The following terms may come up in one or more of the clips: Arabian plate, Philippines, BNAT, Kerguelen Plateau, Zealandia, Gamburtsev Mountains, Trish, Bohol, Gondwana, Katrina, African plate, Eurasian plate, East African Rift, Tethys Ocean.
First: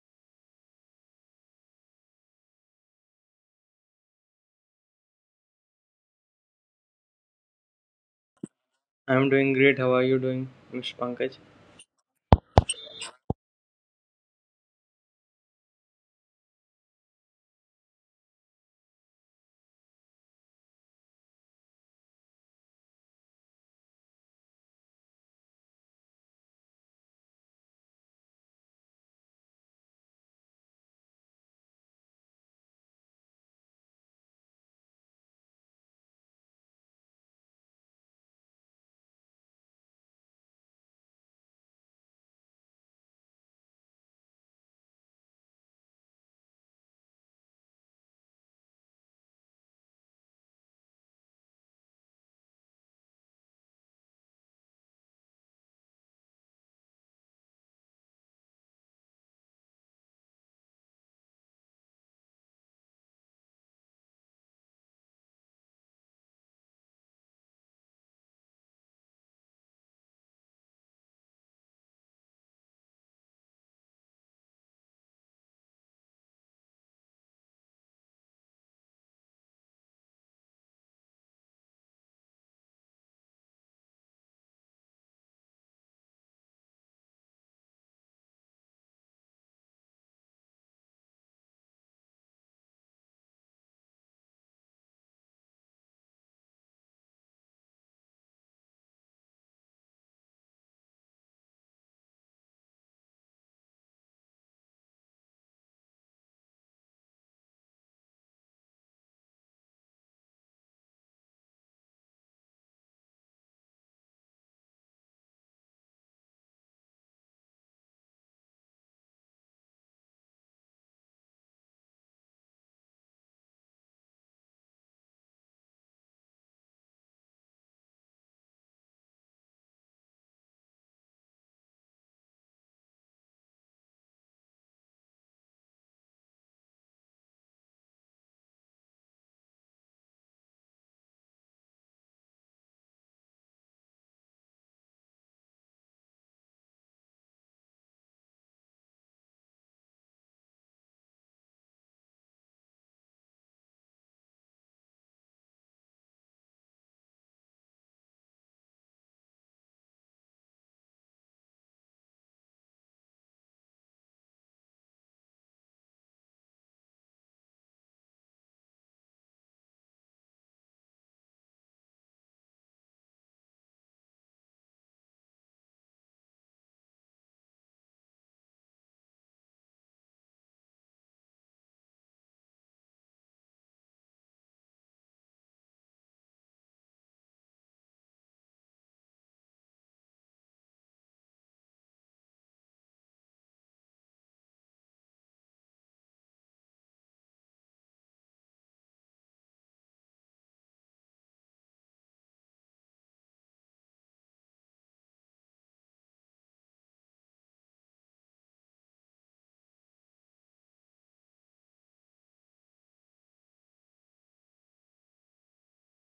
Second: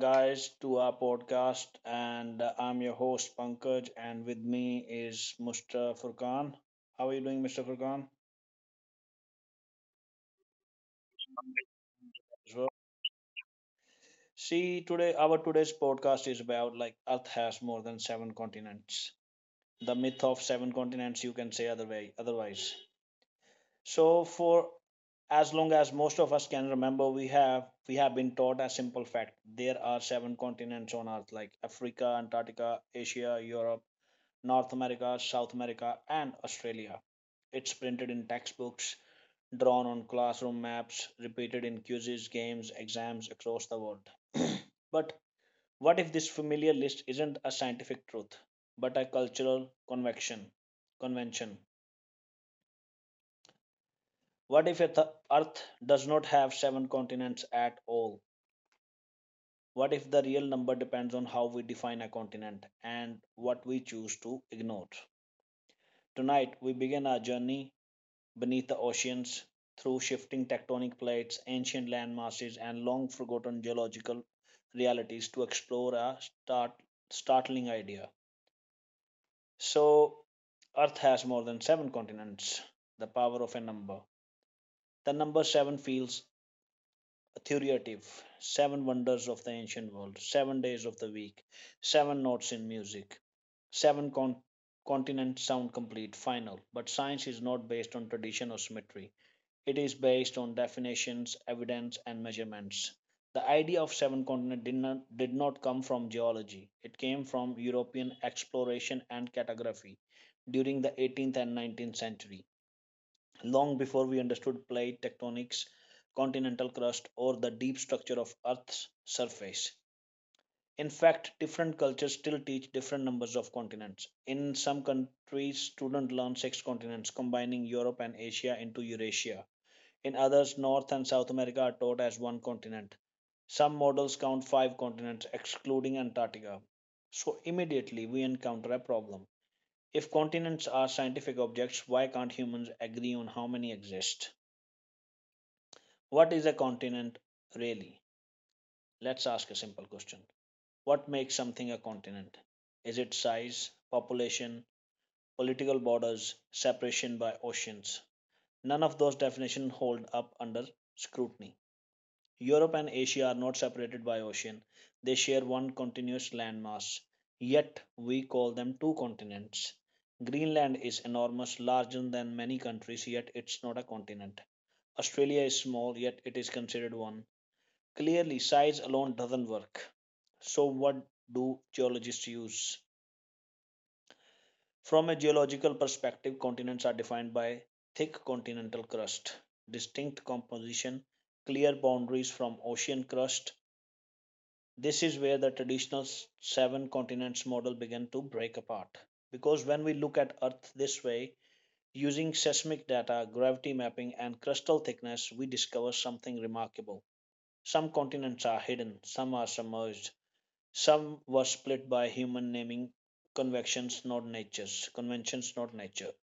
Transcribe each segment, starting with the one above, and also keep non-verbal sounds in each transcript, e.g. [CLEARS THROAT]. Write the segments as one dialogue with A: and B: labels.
A: guys, to our podcast. And I'm your host, Pankaj, and with me is Mr. Furkan. How are you doing, Mr. Furkan?
B: I'm doing great. How are you doing, Mr. Pankaj?
A: As well. See, today our today's podcast is about like Earth has more than seven continents. The myth of seven continents, you can say other way, otherwise. For as long as most of us can remember, we have been taught a simple fact: there are seven continents on earth, like Africa, Antarctica, Asia, Europe, North America, South America, and Australia. It's printed in textbooks, drawn on classroom maps, repeated in quizzes, games, exams across the world. [CLEARS THROAT] But what if this familiar list isn't a scientific truth, but a convention? What if the Earth does not have seven continents at all? What if the real number depends on how we define a continent and what we choose to ignore? Tonight, we begin our journey beneath the oceans, through shifting tectonic plates, ancient land masses, and long forgotten geological realities to explore a startling idea. So, Earth has more than seven continents, the power of a number. The number seven feels authoritative. Seven wonders of the ancient world, seven days of the week, seven notes in music, seven con- continents sound complete, final. But science is not based on tradition or symmetry. It is based on definitions, evidence, and measurements. The idea of seven continents did not come from geology. It came from European exploration and cartography during the 18th and 19th century, long before we understood plate tectonics, continental crust, or the deep structure of Earth's surface. In fact, different cultures still teach different numbers of continents. In some countries, students learn six continents, combining Europe and Asia into Eurasia. In others, North and South America are taught as one continent. Some models count five continents, excluding Antarctica. So immediately we encounter a problem. If continents are scientific objects, why can't humans agree on how many exist? What is a continent really? Let's ask a simple question. What makes something a continent? Is it size, population, political borders, separation by oceans? None of those definitions hold up under scrutiny. Europe and Asia are not separated by ocean. They share one continuous landmass. Yet we call them two continents. Greenland is enormous, larger than many countries, yet it's not a continent. Australia is small, yet it is considered one. Clearly, size alone doesn't work. So, what do geologists use? From a geological perspective, continents are defined by thick continental crust, distinct composition, clear boundaries from ocean crust. This is where the traditional seven continents model began to break apart. Because when we look at Earth this way, using seismic data, gravity mapping, and crustal thickness, we discover something remarkable. Some continents are hidden, some are submerged, some were split by human naming Conventions, not nature.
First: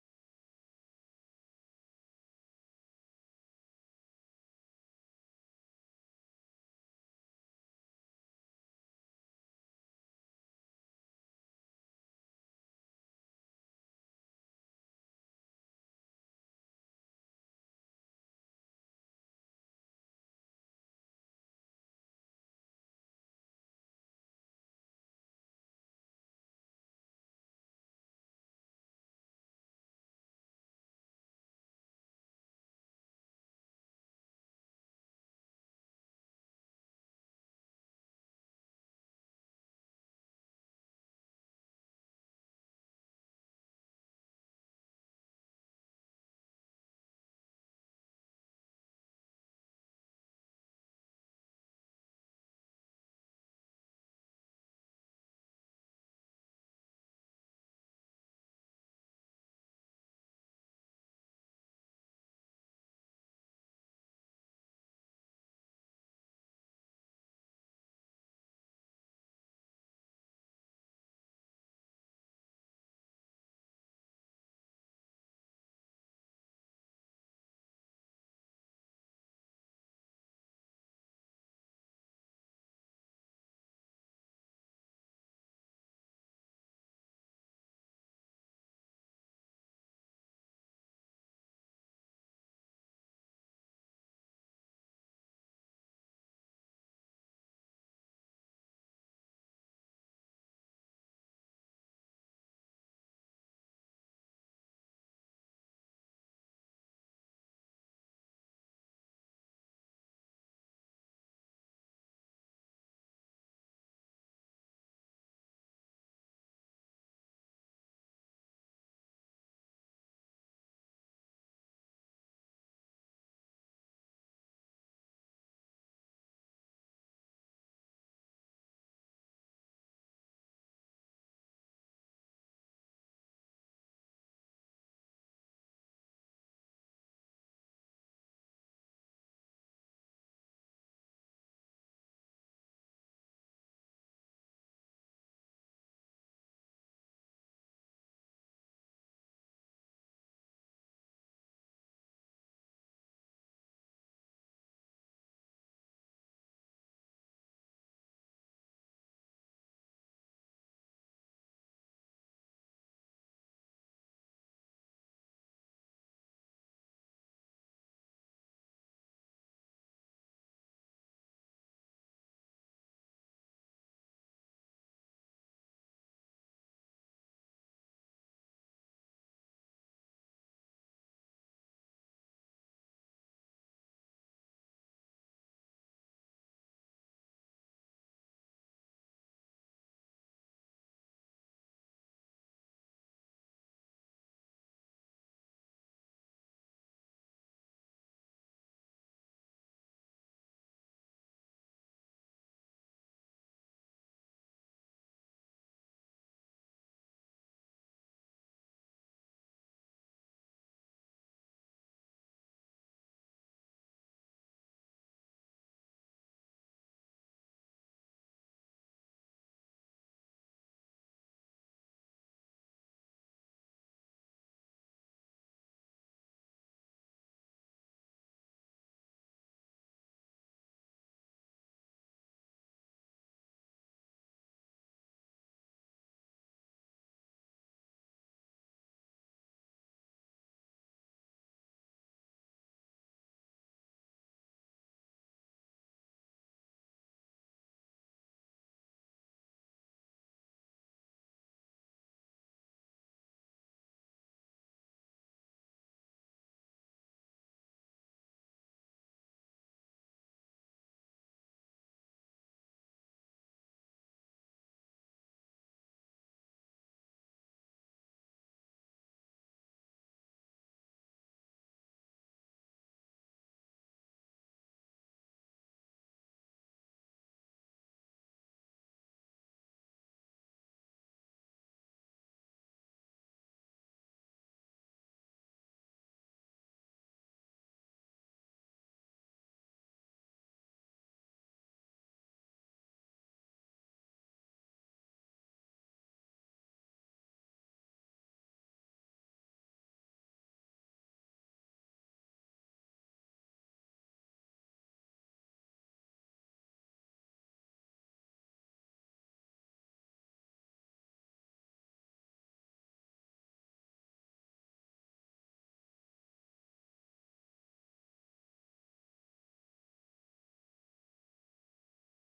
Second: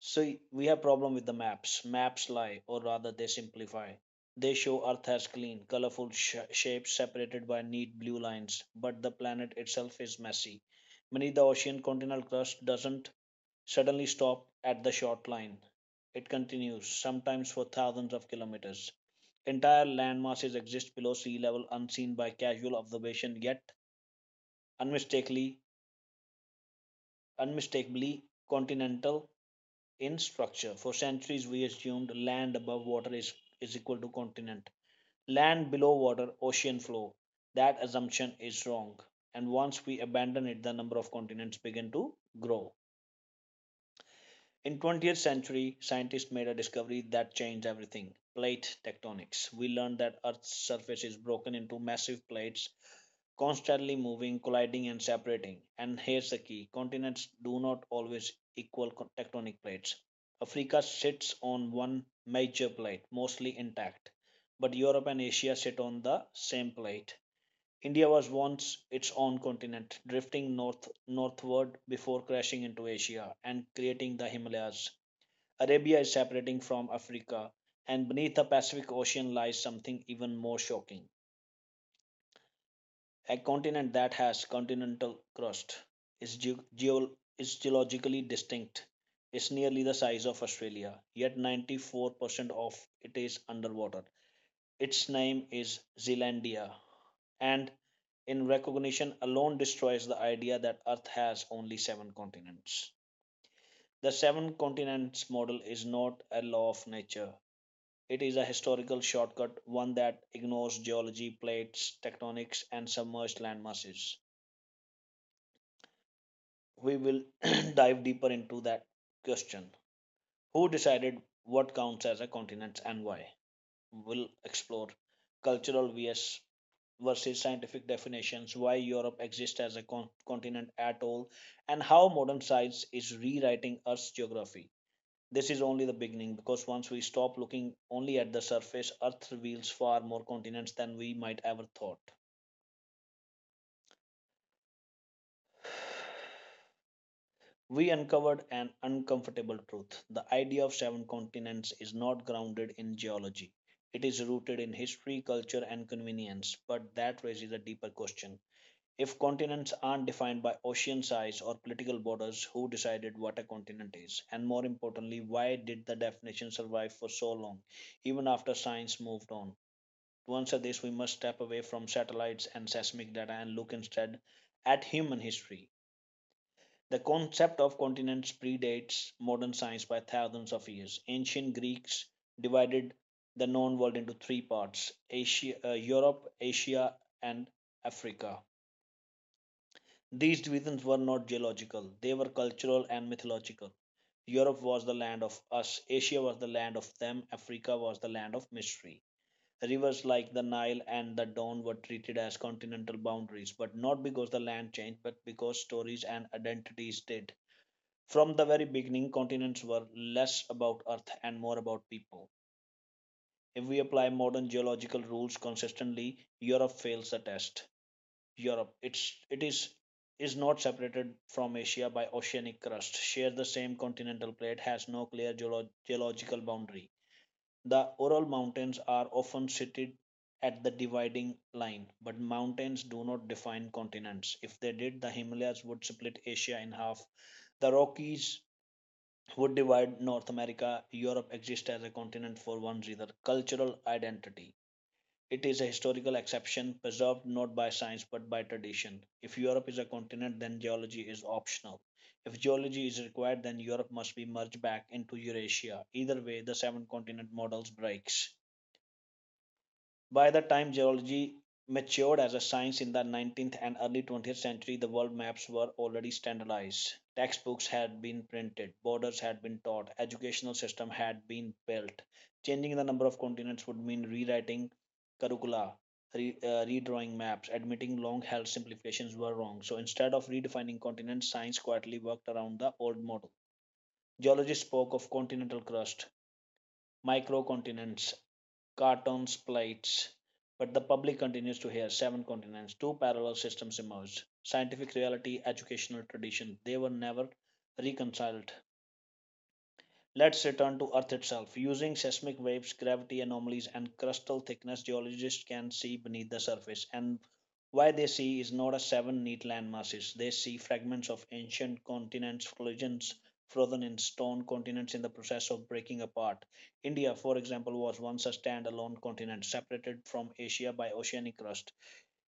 A: So we have problem with the maps. Maps lie, or rather they simplify. They show Earth as clean, colorful shapes separated by neat blue lines, but the planet itself is messy. Many the ocean continental crust doesn't suddenly stop at the short line. It continues, sometimes for thousands of kilometers. Entire landmasses exist below sea level unseen by casual observation, yet unmistakably, unmistakably continental in structure. For centuries, we assumed land above water is equal to continent, land below water, ocean floor. That assumption is wrong. And once we abandon it, the number of continents begin to grow. In 20th century, scientists made a discovery that changed everything, plate tectonics. We learned that Earth's surface is broken into massive plates constantly moving, colliding and separating. And here's the key, continents do not always equal tectonic plates. Africa sits on one major plate, mostly intact, but Europe and Asia sit on the same plate. India was once its own continent, drifting northward before crashing into Asia and creating the Himalayas. Arabia is separating from Africa, and beneath the Pacific Ocean lies something even more shocking. A continent that has continental crust is, ge- geo- is geologically distinct. It's nearly the size of Australia, yet 94% of it is underwater. Its name is Zealandia, and in recognition alone destroys the idea that Earth has only seven continents. The seven continents model is not a law of nature. It is a historical shortcut, one that ignores geology, plates, tectonics, and submerged landmasses. We will [CLEARS THROAT] dive deeper into that question. Who decided what counts as a continent and why? We'll explore cultural vs versus scientific definitions, why Europe exists as a continent at all, and how modern science is rewriting Earth's geography. This is only the beginning because once we stop looking only at the surface, Earth reveals far more continents than we might ever thought. We uncovered an uncomfortable truth. The idea of seven continents is not grounded in geology. It is rooted in history, culture, and convenience. But that raises a deeper question. If continents aren't defined by ocean size or political borders, who decided what a continent is? And more importantly, why did the definition survive for so long, even after science moved on? To answer this, we must step away from satellites and seismic data and look instead at human history. The concept of continents predates modern science by thousands of years. Ancient Greeks divided the known world into three parts: Europe, Asia, and Africa. These divisions were not geological, they were cultural and mythological. Europe was the land of us, Asia was the land of them, Africa was the land of mystery. Rivers like the Nile and the Don were treated as continental boundaries, but not because the land changed, but because stories and identities did. From the very beginning, continents were less about Earth and more about people. If we apply modern geological rules consistently, Europe fails the test. Europe, it's it is not separated from Asia by oceanic crust, shares the same continental plate, has no clear geological boundary. The Ural Mountains are often cited at the dividing line, but mountains do not define continents. If they did, the Himalayas would split Asia in half. The Rockies would divide North America. Europe exists as a continent for one reason: cultural identity. It is a historical exception preserved not by science but by tradition. If Europe is a continent, then geology is optional. If geology is required, then Europe must be merged back into Eurasia. Either way, the seven continent models breaks. By the time geology matured as a science in the 19th and early 20th century, the world maps were already standardized. Textbooks had been printed, borders had been taught, educational system had been built. Changing the number of continents would mean rewriting curricula, redrawing maps, admitting long-held simplifications were wrong. So instead of redefining continents, science quietly worked around the old model. Geologists spoke of continental crust, microcontinents, cartoon splites, but the public continues to hear seven continents, two parallel systems emerged. Scientific reality, educational tradition, they were never reconciled. Let's return to Earth itself. Using seismic waves, gravity anomalies, and crustal thickness, geologists can see beneath the surface. And why they see is not a seven neat landmasses. They see fragments of ancient continents, collisions frozen in stone, continents in the process of breaking apart. India, for example, was once a standalone continent, separated from Asia by oceanic crust.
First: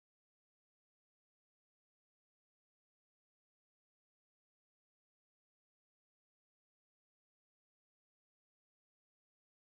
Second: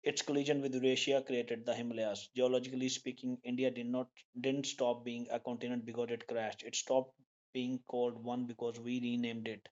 A: Its collision with Eurasia created the Himalayas. Geologically speaking, India didn't stop being a continent because it crashed. It stopped being called one because we renamed it.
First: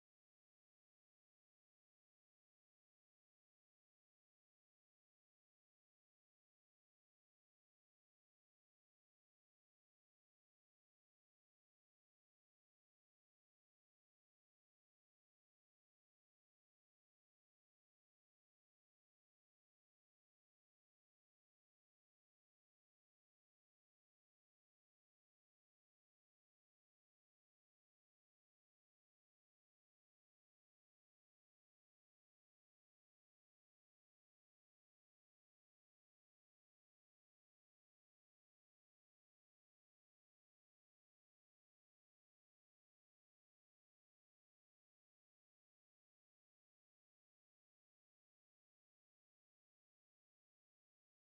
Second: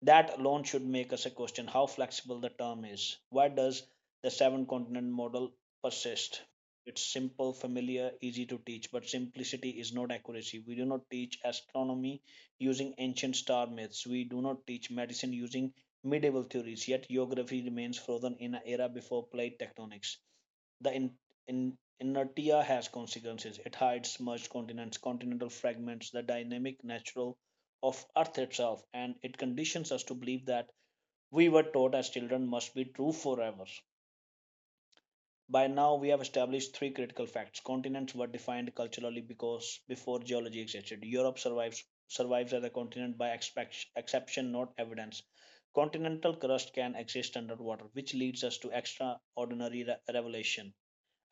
A: That alone should make us a question how flexible the term is. Why does the seven continent model persist? It's simple, familiar, easy to teach, but simplicity is not accuracy. We do not teach astronomy using ancient star myths. We do not teach medicine using medieval theories. Yet geography remains frozen in an era before plate tectonics. The inertia has consequences. It hides merged continents, continental fragments, the dynamic natural of Earth itself, and it conditions us to believe that we were taught as children must be true forever. By now, we have established three critical facts. Continents were defined culturally because before geology existed, Europe survives as a continent by exception, not evidence. Continental crust can exist underwater, which leads us to extraordinary revelation:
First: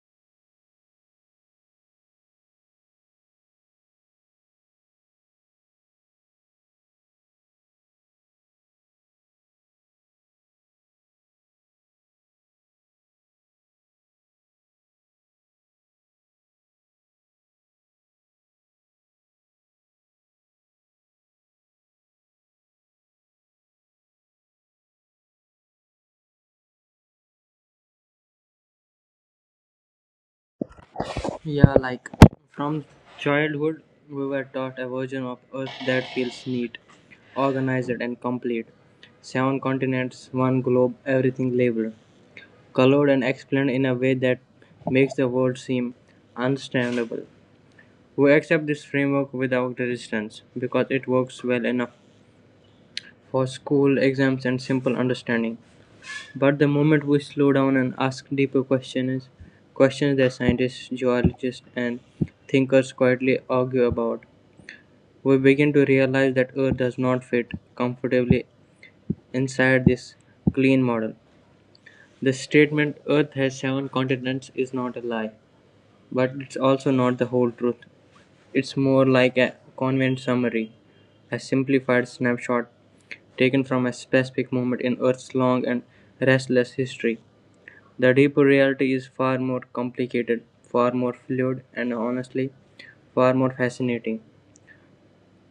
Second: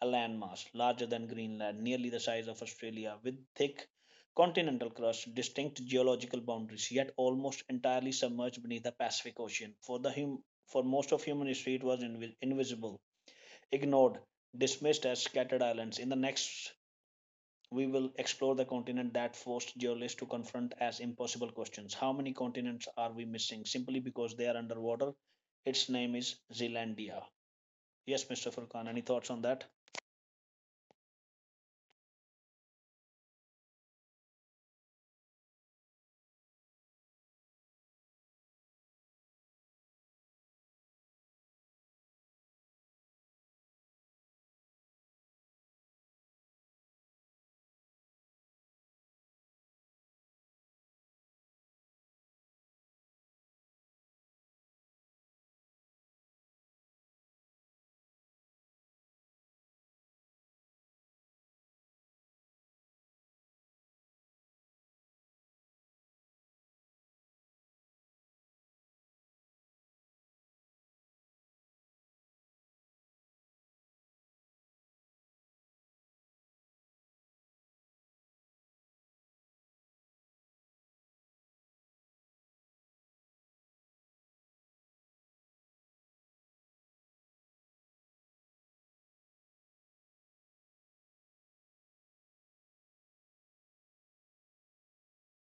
A: a landmass larger than Greenland, nearly the size of Australia, with thick continental crust, distinct geological boundaries, yet almost entirely submerged beneath the Pacific Ocean. For most of human history, it was invisible, ignored, dismissed as scattered islands. In the next, we will explore the continent that forced geologists to confront as impossible questions. How many continents are we missing simply because they are underwater? Its name is Zealandia. Yes, Mr. Furkan, any thoughts on that?
B: Yeah, like from childhood, we were taught a version of Earth that feels neat, organized, and complete. Seven continents, one globe, everything labeled, colored, and explained in a way that makes the world seem understandable. We accept this framework without resistance because it works well enough for school exams and simple understanding. But the moment we slow down and ask deeper questions, questions that scientists, geologists, and thinkers quietly argue about, we begin to realize that Earth does not fit comfortably inside this clean model. The statement Earth has seven continents is not a lie, but it's also not the whole truth. It's more like a convenient summary, a simplified snapshot taken from a specific moment in Earth's long and restless history. The deep reality is far more complicated, far more fluid, and honestly, far more fascinating.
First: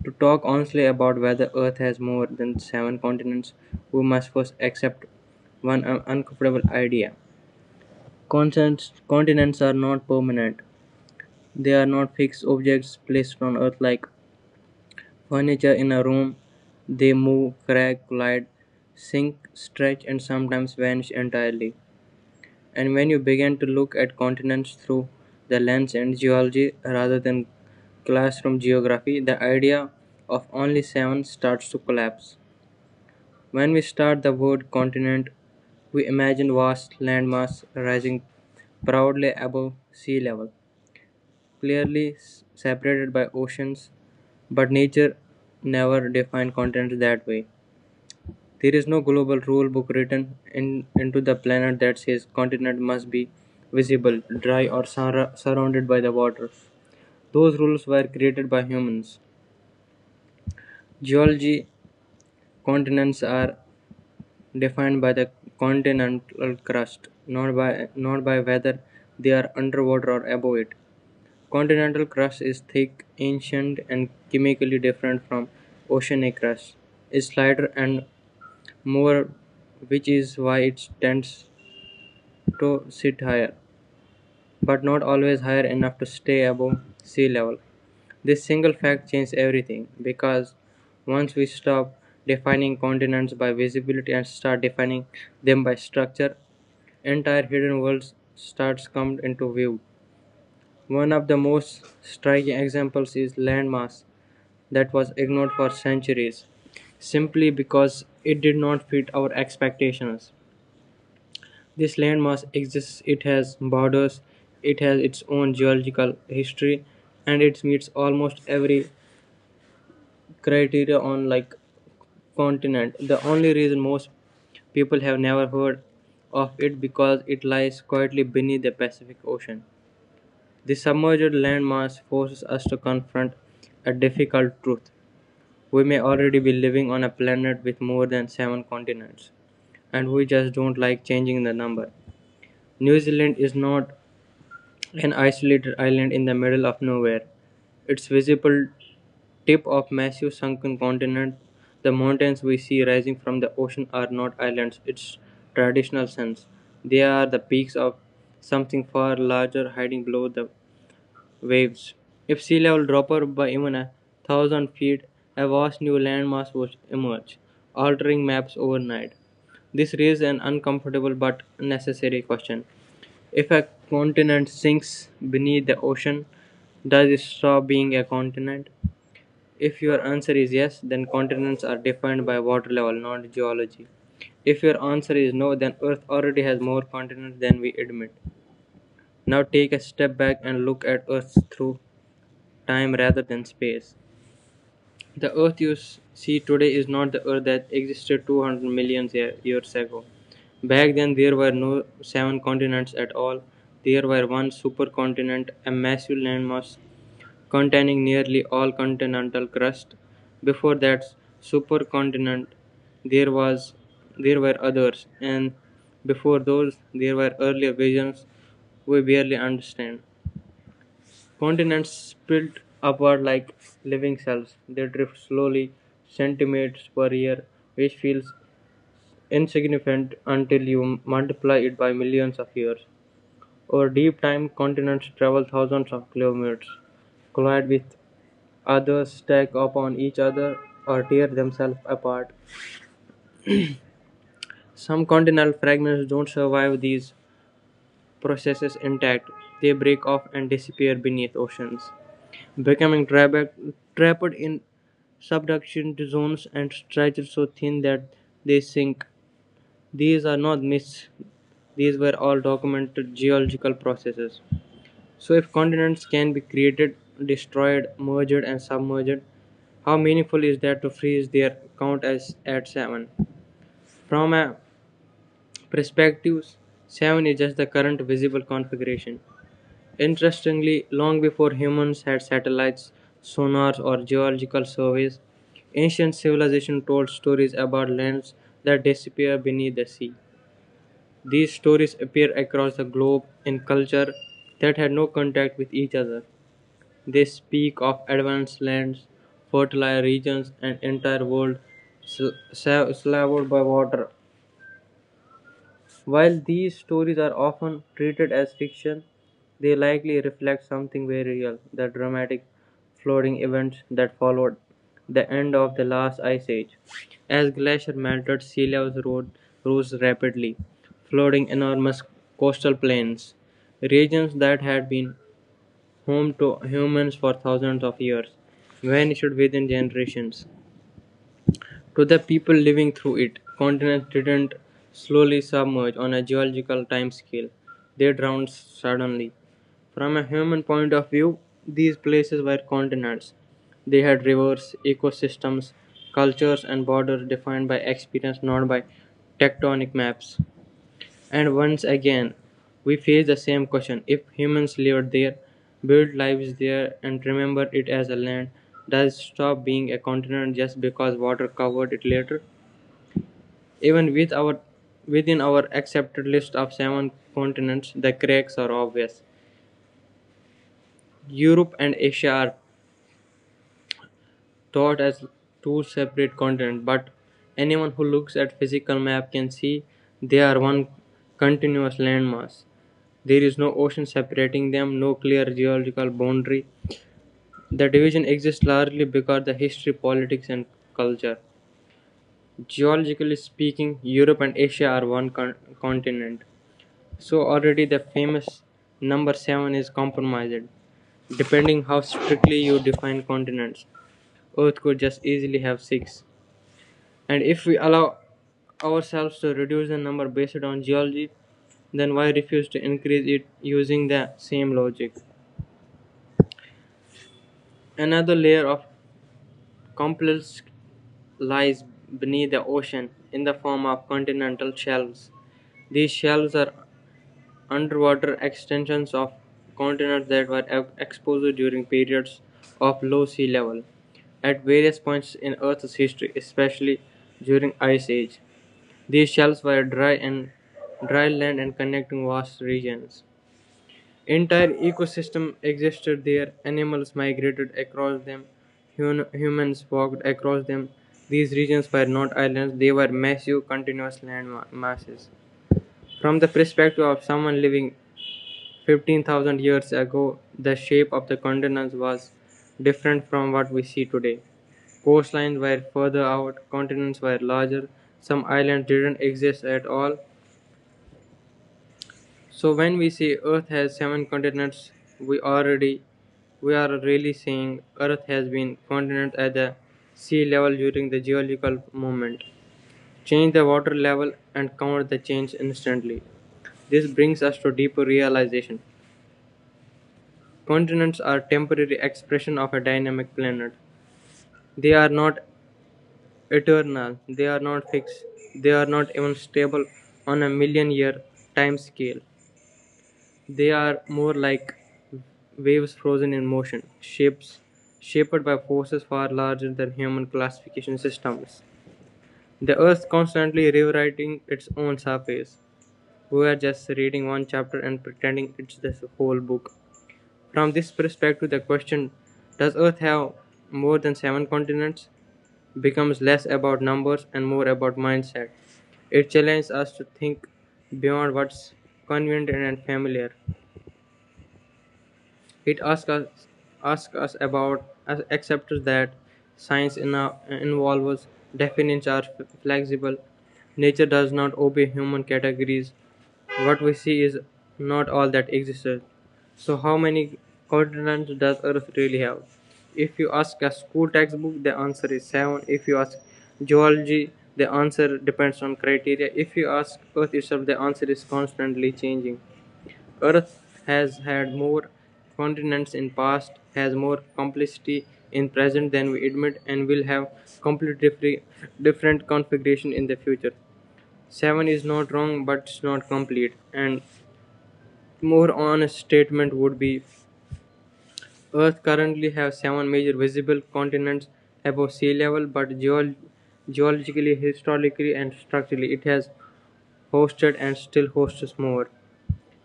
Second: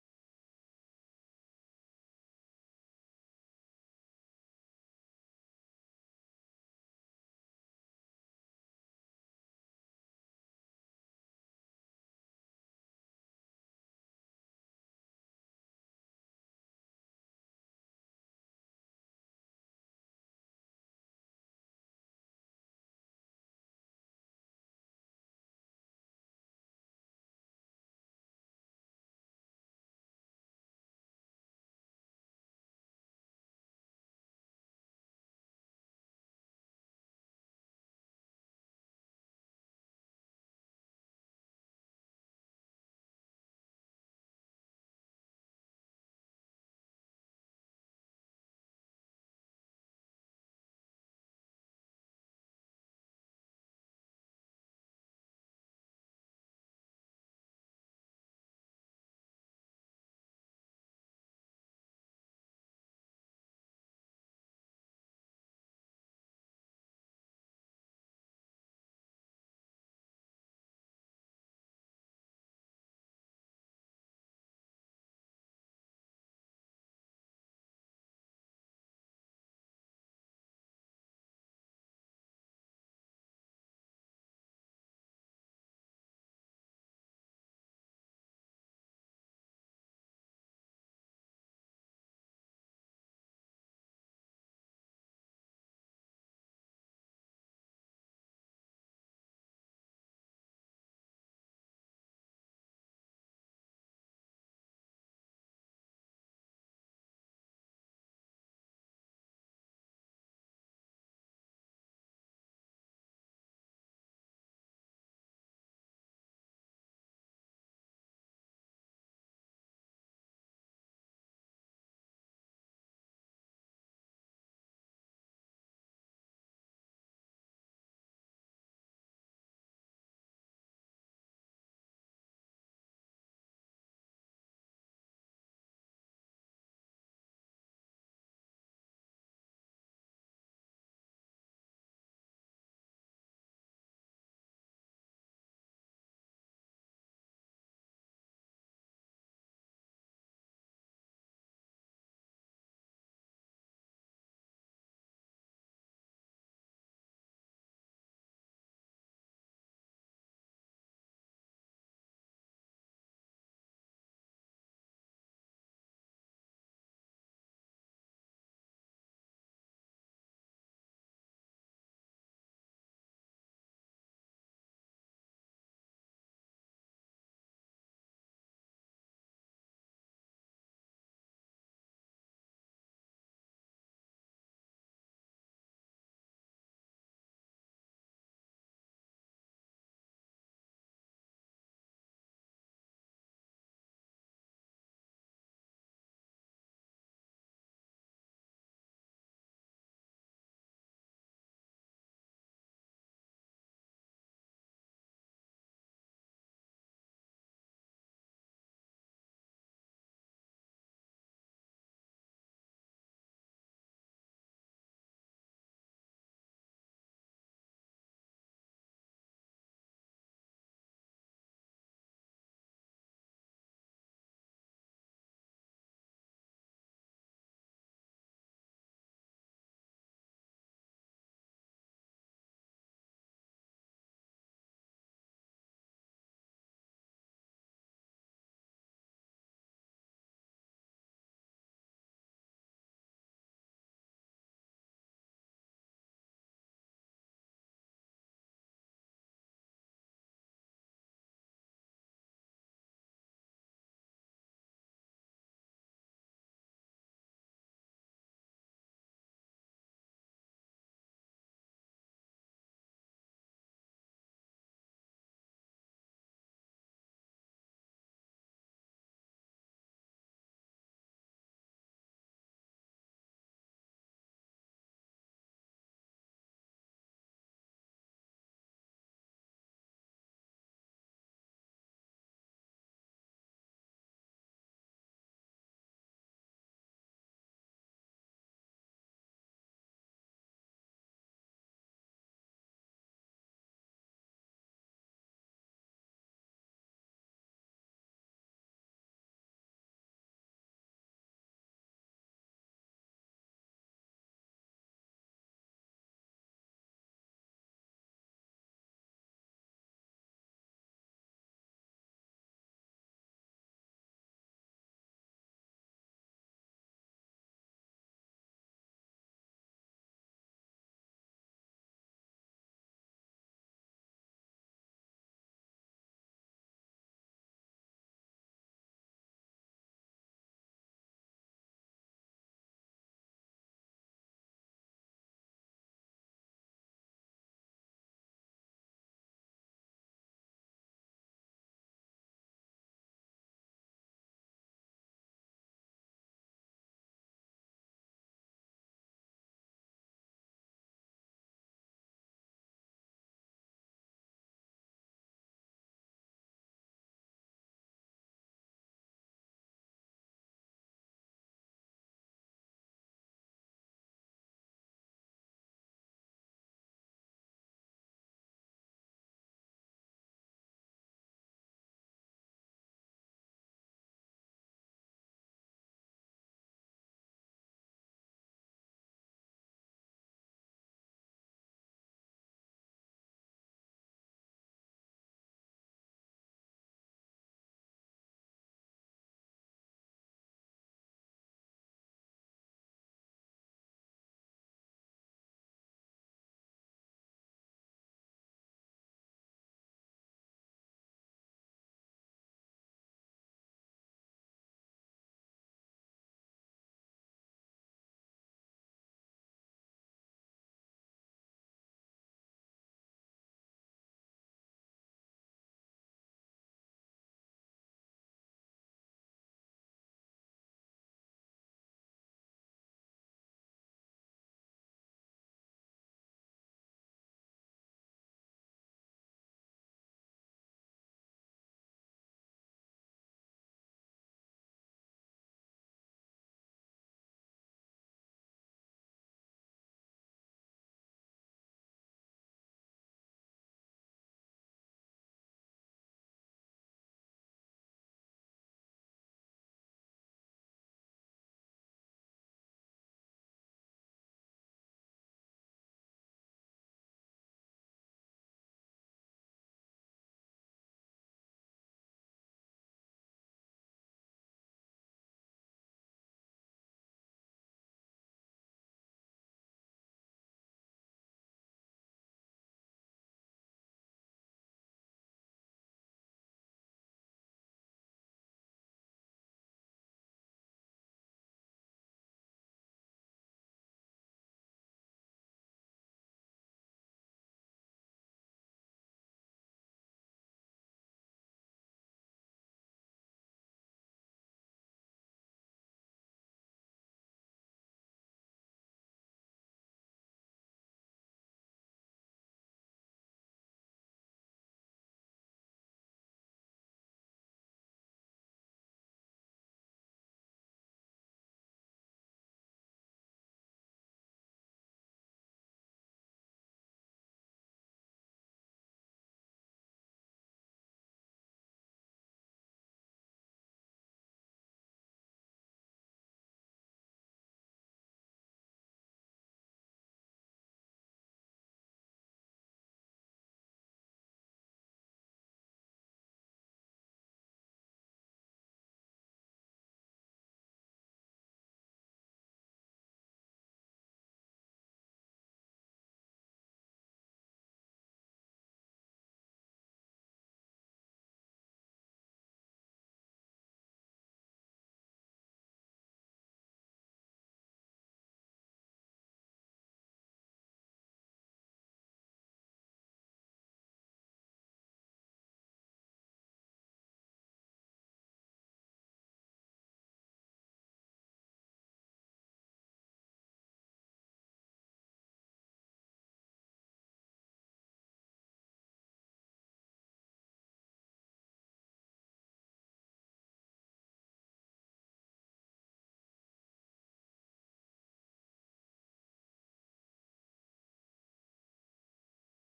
B: To talk honestly about whether Earth has more than seven continents, we must first accept one uncomfortable idea. Consents, continents are not permanent. They are not fixed objects placed on Earth like furniture in a room. They move, crack, glide, sink, stretch, and sometimes vanish entirely. And when you began to look at continents through the lens and geology rather than classroom geography, the idea of only seven starts to collapse. When we start the word continent, we imagine vast landmass rising proudly above sea level, clearly separated by oceans, but nature never defined continents that way. There is no global rule book written into the planet that says continent must be visible, dry, or surrounded by the water. Those rules were created by humans. Geology continents are defined by the continental crust, not by whether they are underwater or above it. Continental crust is thick, ancient, and chemically different from oceanic crust. It's lighter and more, which is why it tends to sit higher, but not always higher enough to stay above sea level. This single fact changed everything because once we stop defining continents by visibility and start defining them by structure, entire hidden worlds starts come into view. One of the most striking examples is landmass that was ignored for centuries simply because it did not fit our expectations. This landmass exists, it has borders, it has its own geological history, and it meets almost every criteria on like continent. The only reason most people have never heard of it because it lies quietly beneath the Pacific Ocean. The submerged landmass forces us to confront a difficult truth. We may already be living on a planet with more than seven continents, and we just don't like changing the number. New Zealand is not an isolated island in the middle of nowhere. Its visible tip of massive sunken continent, the mountains we see rising from the ocean are not islands its traditional sense. They are the peaks of something far larger hiding below the waves. If sea level dropped by even a thousand feet, a vast new landmass would emerge, altering maps overnight. This raises an uncomfortable but necessary question. If a continent sinks beneath the ocean, does it stop being a continent? If your answer is yes, then continents are defined by water level, not geology. If your answer is no, then Earth already has more continents than we admit. Now take a step back and look at Earth through time rather than space. The Earth you see today is not the Earth that existed 200 million years ago. Back then, there were no seven continents at all. There were one supercontinent, a massive landmass containing nearly all continental crust. Before that supercontinent, there was there were others, and before those, there were earlier visions we barely understand. Continents split apart like living cells. They drift slowly, centimeters per year, which feels insignificant until you multiply it by millions of years. Over deep time, continents travel thousands of kilometers, collide with others, stack upon each other, or tear themselves apart. Some continental fragments don't survive these processes intact, they break off and disappear beneath oceans, becoming trapped in subduction zones and stretched so thin that they sink. These are not myths, these were all documented geological processes. So, if continents can be created, destroyed, merged, and submerged, how meaningful is that to freeze their count as at seven? From a perspective, Seven is just the current visible configuration. Interestingly, long before humans had satellites, sonars, or geological surveys, ancient civilizations told stories about lands that disappear beneath the sea. These stories appear across the globe in cultures that had no contact with each other. They speak of advanced lands, fertile regions, and entire worlds slaved by water. While these stories are often treated as fiction, they likely reflect something very real, the dramatic flooding events that followed the end of the last ice age. As glacier melted, sea levels rose rapidly, flooding enormous coastal plains, regions that had been home to humans for thousands of years, vanished within generations. To the people living through it, continents didn't slowly submerge on a geological time scale; they drowned suddenly. From a human point of view, these places were continents. They had rivers, ecosystems, cultures, and borders defined by experience, not by tectonic maps. And once again, we face the same question, if humans lived there, built lives there, and remember it as a land, does it stop being a continent just because water covered it later? Even with our Within our accepted list of seven continents, the cracks are obvious. Europe and Asia are thought as two separate continents, but anyone who looks at physical map can see they are one continuous landmass. There is no ocean separating them, no clear geological boundary. The division exists largely because of history, politics, and culture. Geologically speaking, Europe and Asia are one continent. So already the famous number seven is compromised. Depending how strictly you define continents, Earth could just easily have six. And if we allow ourselves to reduce the number based on geology, then why refuse to increase it using the same logic? Another layer of complex lies beneath the ocean in the form of continental shelves. These shelves are underwater extensions of continents that were exposed during periods of low sea level. At various points in Earth's history, especially during Ice Age, these shelves were dry land and connecting vast regions. Entire ecosystem existed there. Animals migrated across them. Humans walked across them. These regions were not islands; they were massive, continuous land masses. From the perspective of someone living 15,000 ago, the shape of the continents was different from what we see today. Coastlines were further out, continents were larger, some islands didn't exist at all. So when we say Earth has seven continents, we already we are really saying Earth has been continent at the sea level during the geological moment. Change the water level and count the change instantly. This brings us to deeper realization. Continents are temporary expression of a dynamic planet. They are not eternal, they are not fixed, they are not even stable on a million year time scale. They are more like waves frozen in motion, shapes shaped by forces far larger than human classification systems. The earth constantly rewriting its own surface. We are just reading one chapter and pretending it's the whole book. From this perspective, the question, does Earth have more than seven continents, becomes less about numbers and more about mindset. It challenges us to think beyond what's convenient and familiar. It asks us, asks us about accepts that science involves definitions are flexible. Nature does not obey human categories. What we see is not all that existed. So, how many continents does Earth really have? If you ask a school textbook, the answer is seven. If you ask geology, the answer depends on criteria. If you ask Earth itself, the answer is constantly changing. Earth has had more continents in past, has more complexity in present than we admit, and will have completely different, configuration in the future. Seven is not wrong, but it's not complete. And more honest statement would be: Earth currently has seven major visible continents above sea level, but geologically, historically, and structurally, it has hosted and still hosts more.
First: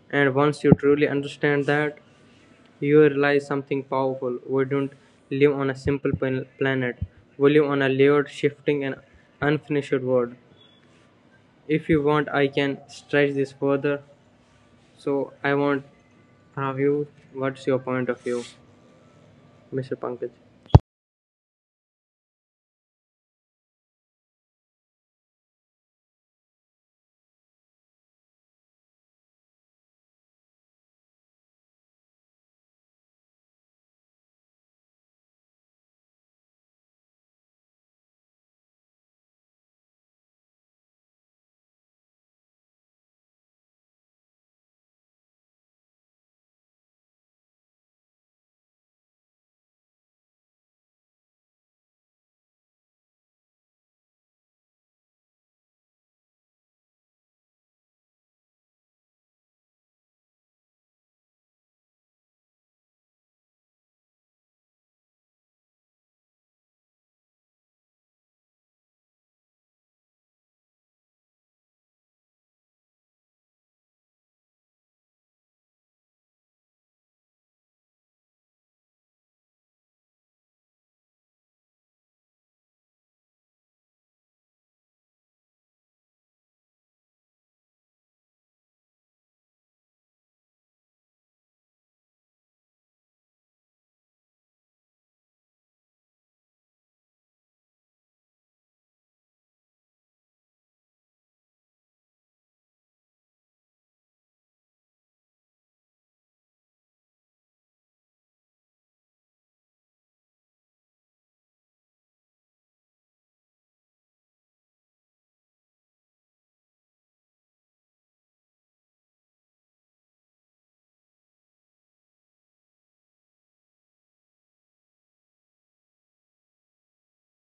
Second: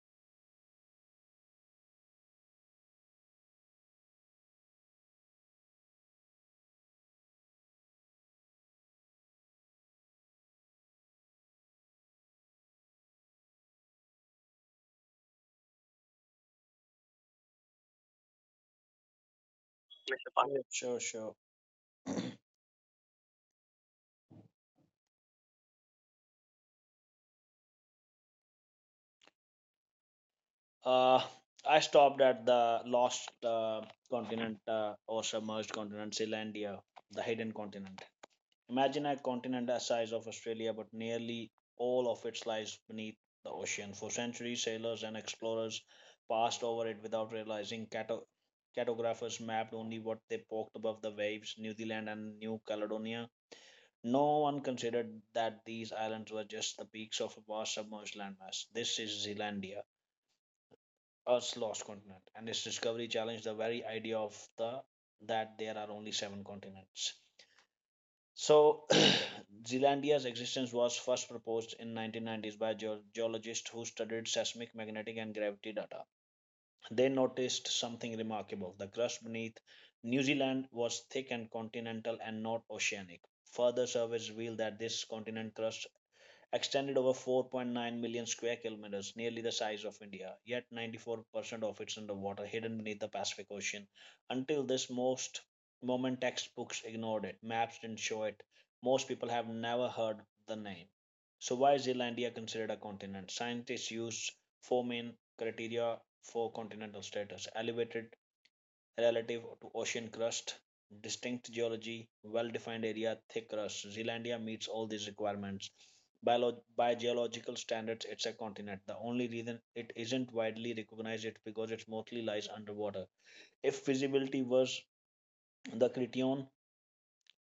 B: And once you truly understand that, you realize something powerful: we don't live on a simple planet, we live on a layered, shifting, and unfinished world. If you want, I can stretch this further. So, I want from you, what's your point of view, Mr.
A: Mr.
B: Pankaj?
A: Pandey. Sure, sure. Uh, I stopped at the lost continent or submerged continent, Zealandia, the hidden continent. Imagine a continent the size of Australia, but nearly all of it lies beneath the ocean. For centuries, sailors and explorers passed over it without realizing. Cartographers mapped only what they poked above the waves, New Zealand and New Caledonia. No one considered that these islands were just the peaks of a vast submerged landmass. This is Zealandia, Earth's lost continent, and its discovery challenged the very idea of the that there are only seven continents. So, [CLEARS THROAT] Zealandia's existence was first proposed in 1990s by geologists who studied seismic, magnetic, and gravity data. They noticed something remarkable: the crust beneath New Zealand was thick and continental and not oceanic. Further surveys revealed that this continent crust extended over 4.9 million square kilometers, nearly the size of India, yet 94% of it's underwater, hidden beneath the Pacific Ocean. Until this most moment, textbooks ignored it, maps didn't show it, most people have never heard the name. So, why is Zealandia considered a continent? Scientists use four main criteria for continental status: elevated relative to ocean crust, distinct geology, well-defined area, thick crust. Zealandia meets all these requirements. By geological standards, it's a continent. The only reason it isn't widely recognized is because it mostly lies underwater. If feasibility was the criterion,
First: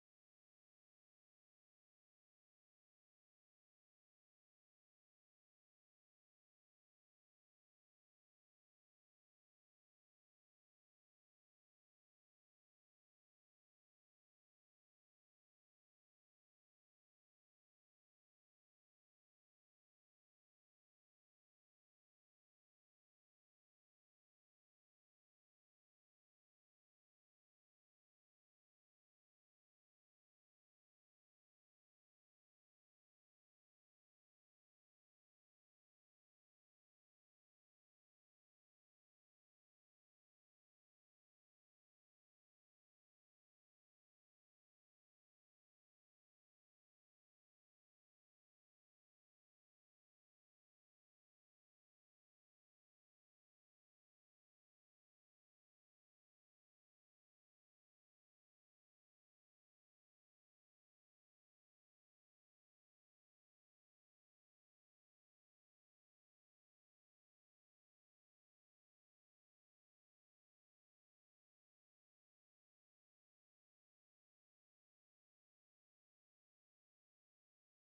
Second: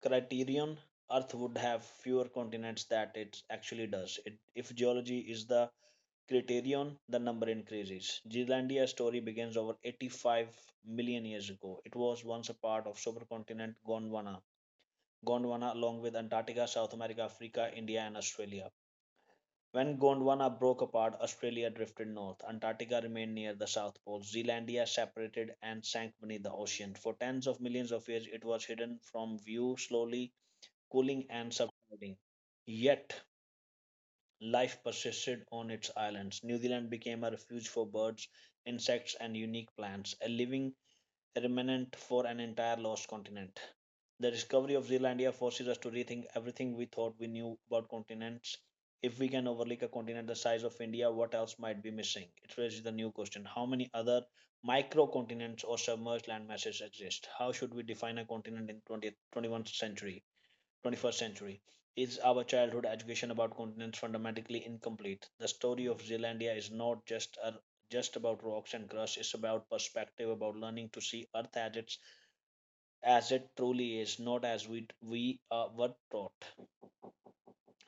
A: criterion, Earth would have fewer continents that it actually does. If geology is the criterion, the number increases. Zealandia's story begins over 85 million years ago. It was once a part of supercontinent Gondwana. Gondwana, along with Antarctica, South America, Africa, India, and Australia. When Gondwana broke apart, Australia drifted north. Antarctica remained near the South Pole. Zealandia separated and sank beneath the ocean. For tens of millions of years, it was hidden from view, slowly cooling and subsiding. Yet, life persisted on its islands. New Zealand became a refuge for birds, insects, and unique plants, a living remnant for an entire lost continent. The discovery of Zealandia forces us to rethink everything we thought we knew about continents. If we can overlook a continent the size of India, what else might be missing? It raises the new question: how many other microcontinents or submerged landmasses exist? How should we define a continent in 20th, 21st century? Is our childhood education about continents fundamentally incomplete? The story of Zealandia is not just about rocks and crust, it's about perspective, about learning to see Earth as it truly is, not as we were taught.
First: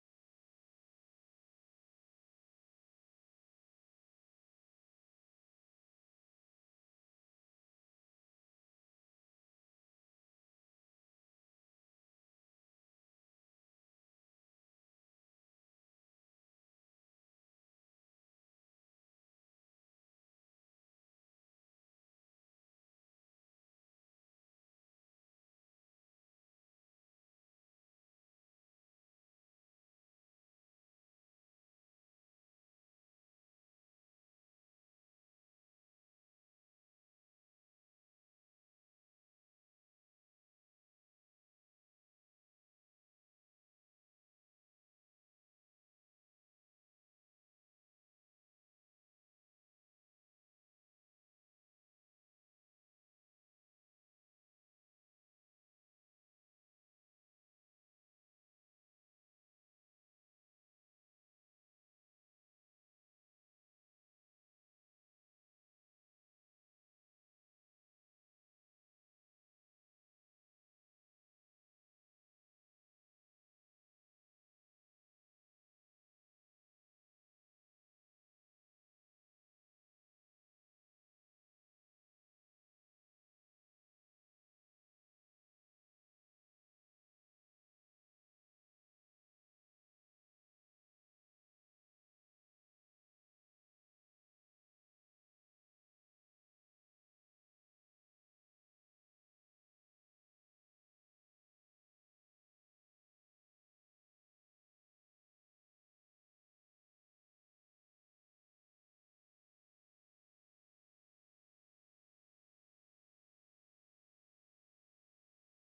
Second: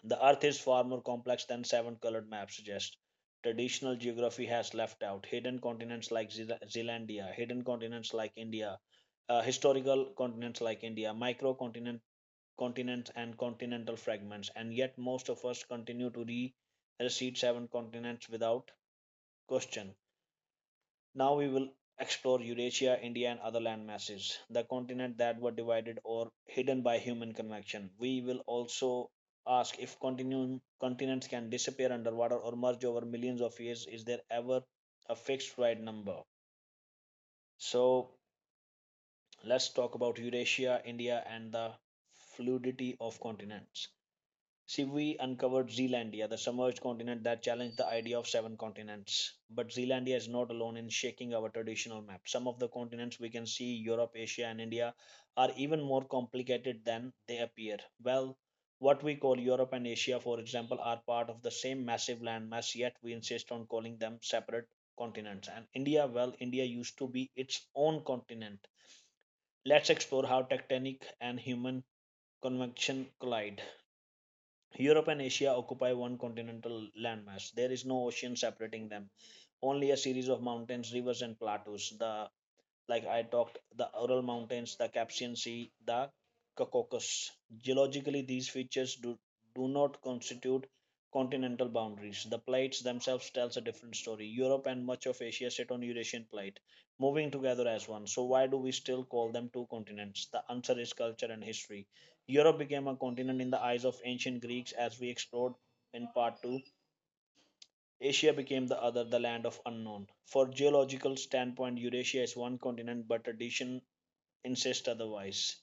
A: The Earth is far more complex than seven colored maps suggest. Traditional geography has left out hidden continents like Zealandia, hidden continents like India, historical continents like India, microcontinent continents and continental fragments, and yet most of us continue to recede seven continents without question. Now we will explore Eurasia, India, and other land masses, the continent that were divided or hidden by human convection. We will also ask if continuum continents can disappear underwater or merge over millions of years. Is there ever a fixed right number? So let's talk about Eurasia, India, and the fluidity of continents. Shivvi uncovered Zealandia, the submerged continent that challenged the idea of seven continents. But Zealandia is not alone in shaking our traditional map. Some of the continents we can see, Europe, Asia, and India, are even more complicated than they appear. Well, what we call Europe and Asia, for example, are part of the same massive landmass, yet we insist on calling them separate continents. And India, well, India used to be its own continent. Let's explore how tectonic and human convection collide. Europe and Asia occupy one continental landmass. There is no ocean separating them, only a series of mountains, rivers, and plateaus. The Like I talked, the Ural Mountains, the Caspian Sea, the Caucasus. Geologically, these features do not constitute continental boundaries. The plates themselves tells a different story. Europe and much of Asia sit on Eurasian plate, moving together as one. So why do we still call them two continents? The answer is culture and history. Europe became a continent in the eyes of ancient Greeks as we explored in part 2. Asia became the other, the land of unknown. For geological standpoint, Eurasia is one continent, but tradition insist otherwise.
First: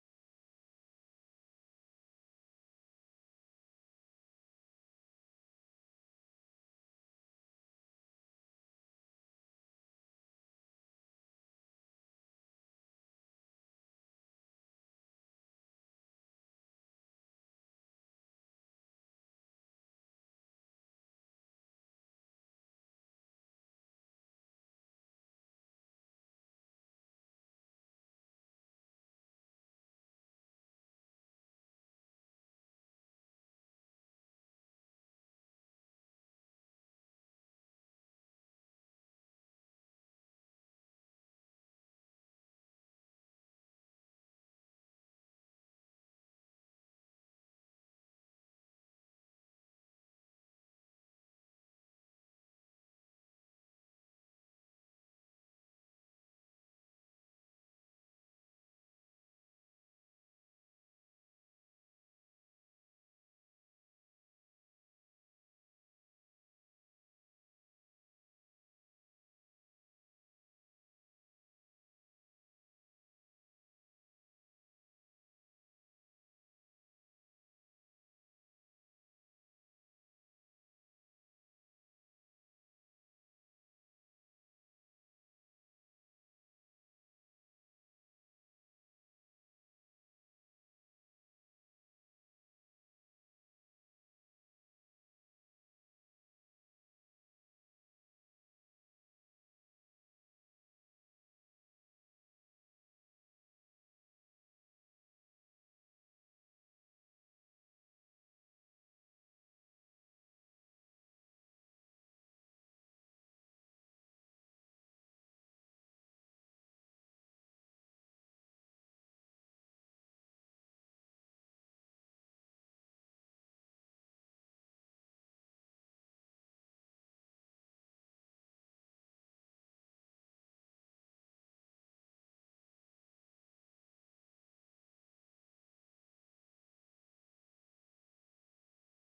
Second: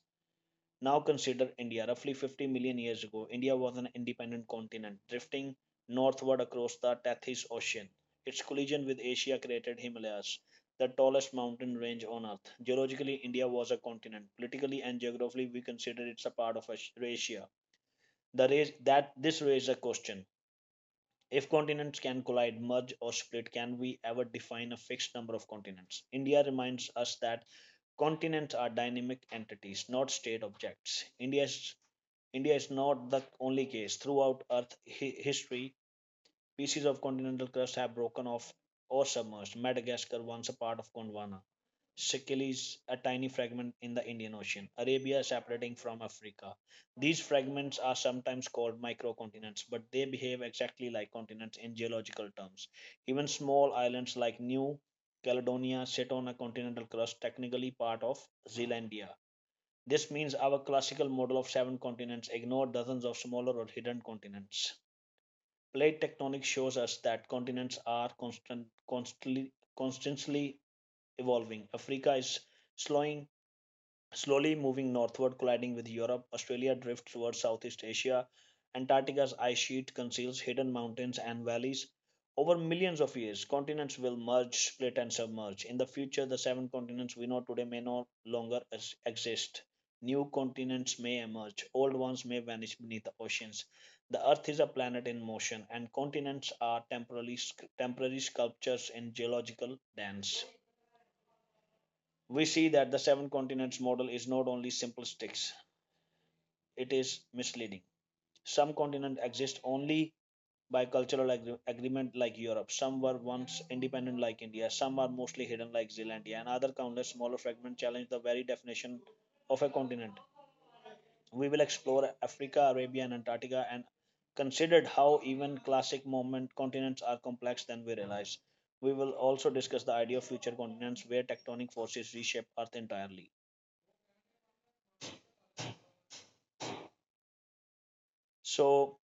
A: Now consider India. Roughly 50 million years ago, India was an independent continent drifting northward across the Tethys Ocean. Its collision with Asia created Himalayas, the tallest mountain range on earth. Geologically, India was a continent. Politically and geographically, we consider it's a part of Asia. The raise, that this raises a question: if continents can collide, merge, or split, can we ever define a fixed number of continents? India reminds us that continents are dynamic entities, not state objects. India is not the only case. Throughout Earth history, pieces of continental crust have broken off or submerged. Madagascar, once a part of Gondwana, Shekel is a tiny fragment in the Indian Ocean, Arabia separating from Africa. These fragments are sometimes called microcontinents, but they behave exactly like continents in geological terms. Even small islands like New Caledonia sit on a continental crust, technically part of Zealandia. This means our classical model of seven continents ignored dozens of smaller or hidden continents. Plate tectonics shows us that continents are constantly evolving. Africa is slowing slowly moving northward, colliding with Europe. Australia drifts towards Southeast Asia. Antarctica's ice sheet conceals hidden mountains and valleys. Over millions of years, continents will merge, split, and submerge. In the future, the seven continents we know today may no longer exist. New continents may emerge, old ones may vanish beneath the oceans. The Earth is a planet in motion, and continents are temporary sculptures in geological dance. We see that the seven continents model is not only simple sticks, it is misleading. Some continents exist only by cultural agreement like Europe. Some were once independent like India. Some are mostly hidden like Zealandia. And other countless smaller fragments challenge the very definition of a continent. We will explore Africa, Arabia, and Antarctica and considered how even classic moment continents are complex than we realize. We will also discuss the idea of future continents where tectonic forces reshape Earth entirely. So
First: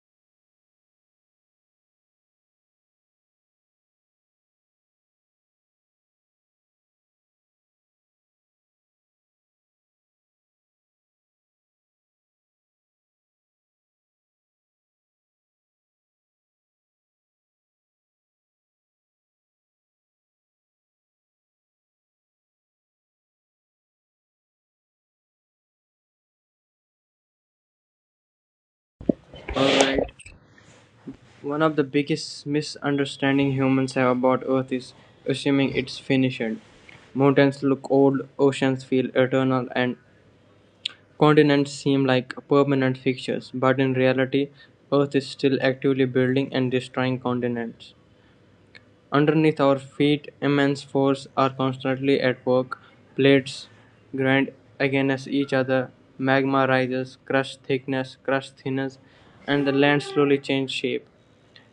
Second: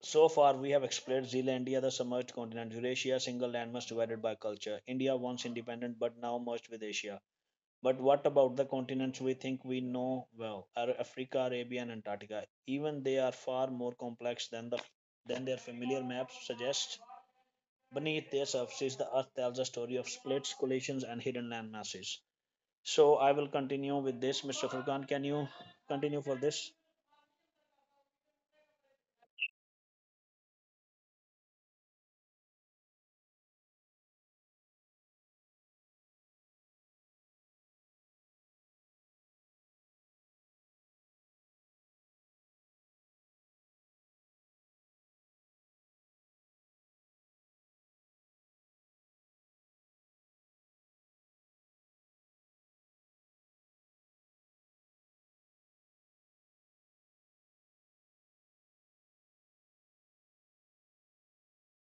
A: So far, we have explored Zealandia, the submerged continent, Eurasia, single landmass divided by culture, India once independent but now merged with Asia. But what about the continents we think we know well? Africa, Arabia, and Antarctica. Even they are far more complex than their familiar maps suggest. Beneath their surfaces, the Earth tells a story of splits, collisions, and hidden landmasses. So I will continue with this, Mr. Furkan. Can you continue for this?
B: Alright. One of the biggest misunderstanding humans have about Earth is assuming it's finished. Mountains look old, oceans feel eternal, and continents seem like permanent fixtures, but in reality, Earth is still actively building and destroying continents. Underneath our feet, immense forces are constantly at work. Plates grind against each other, magma rises, crust thickness, crust thinners, and the land slowly changes shape.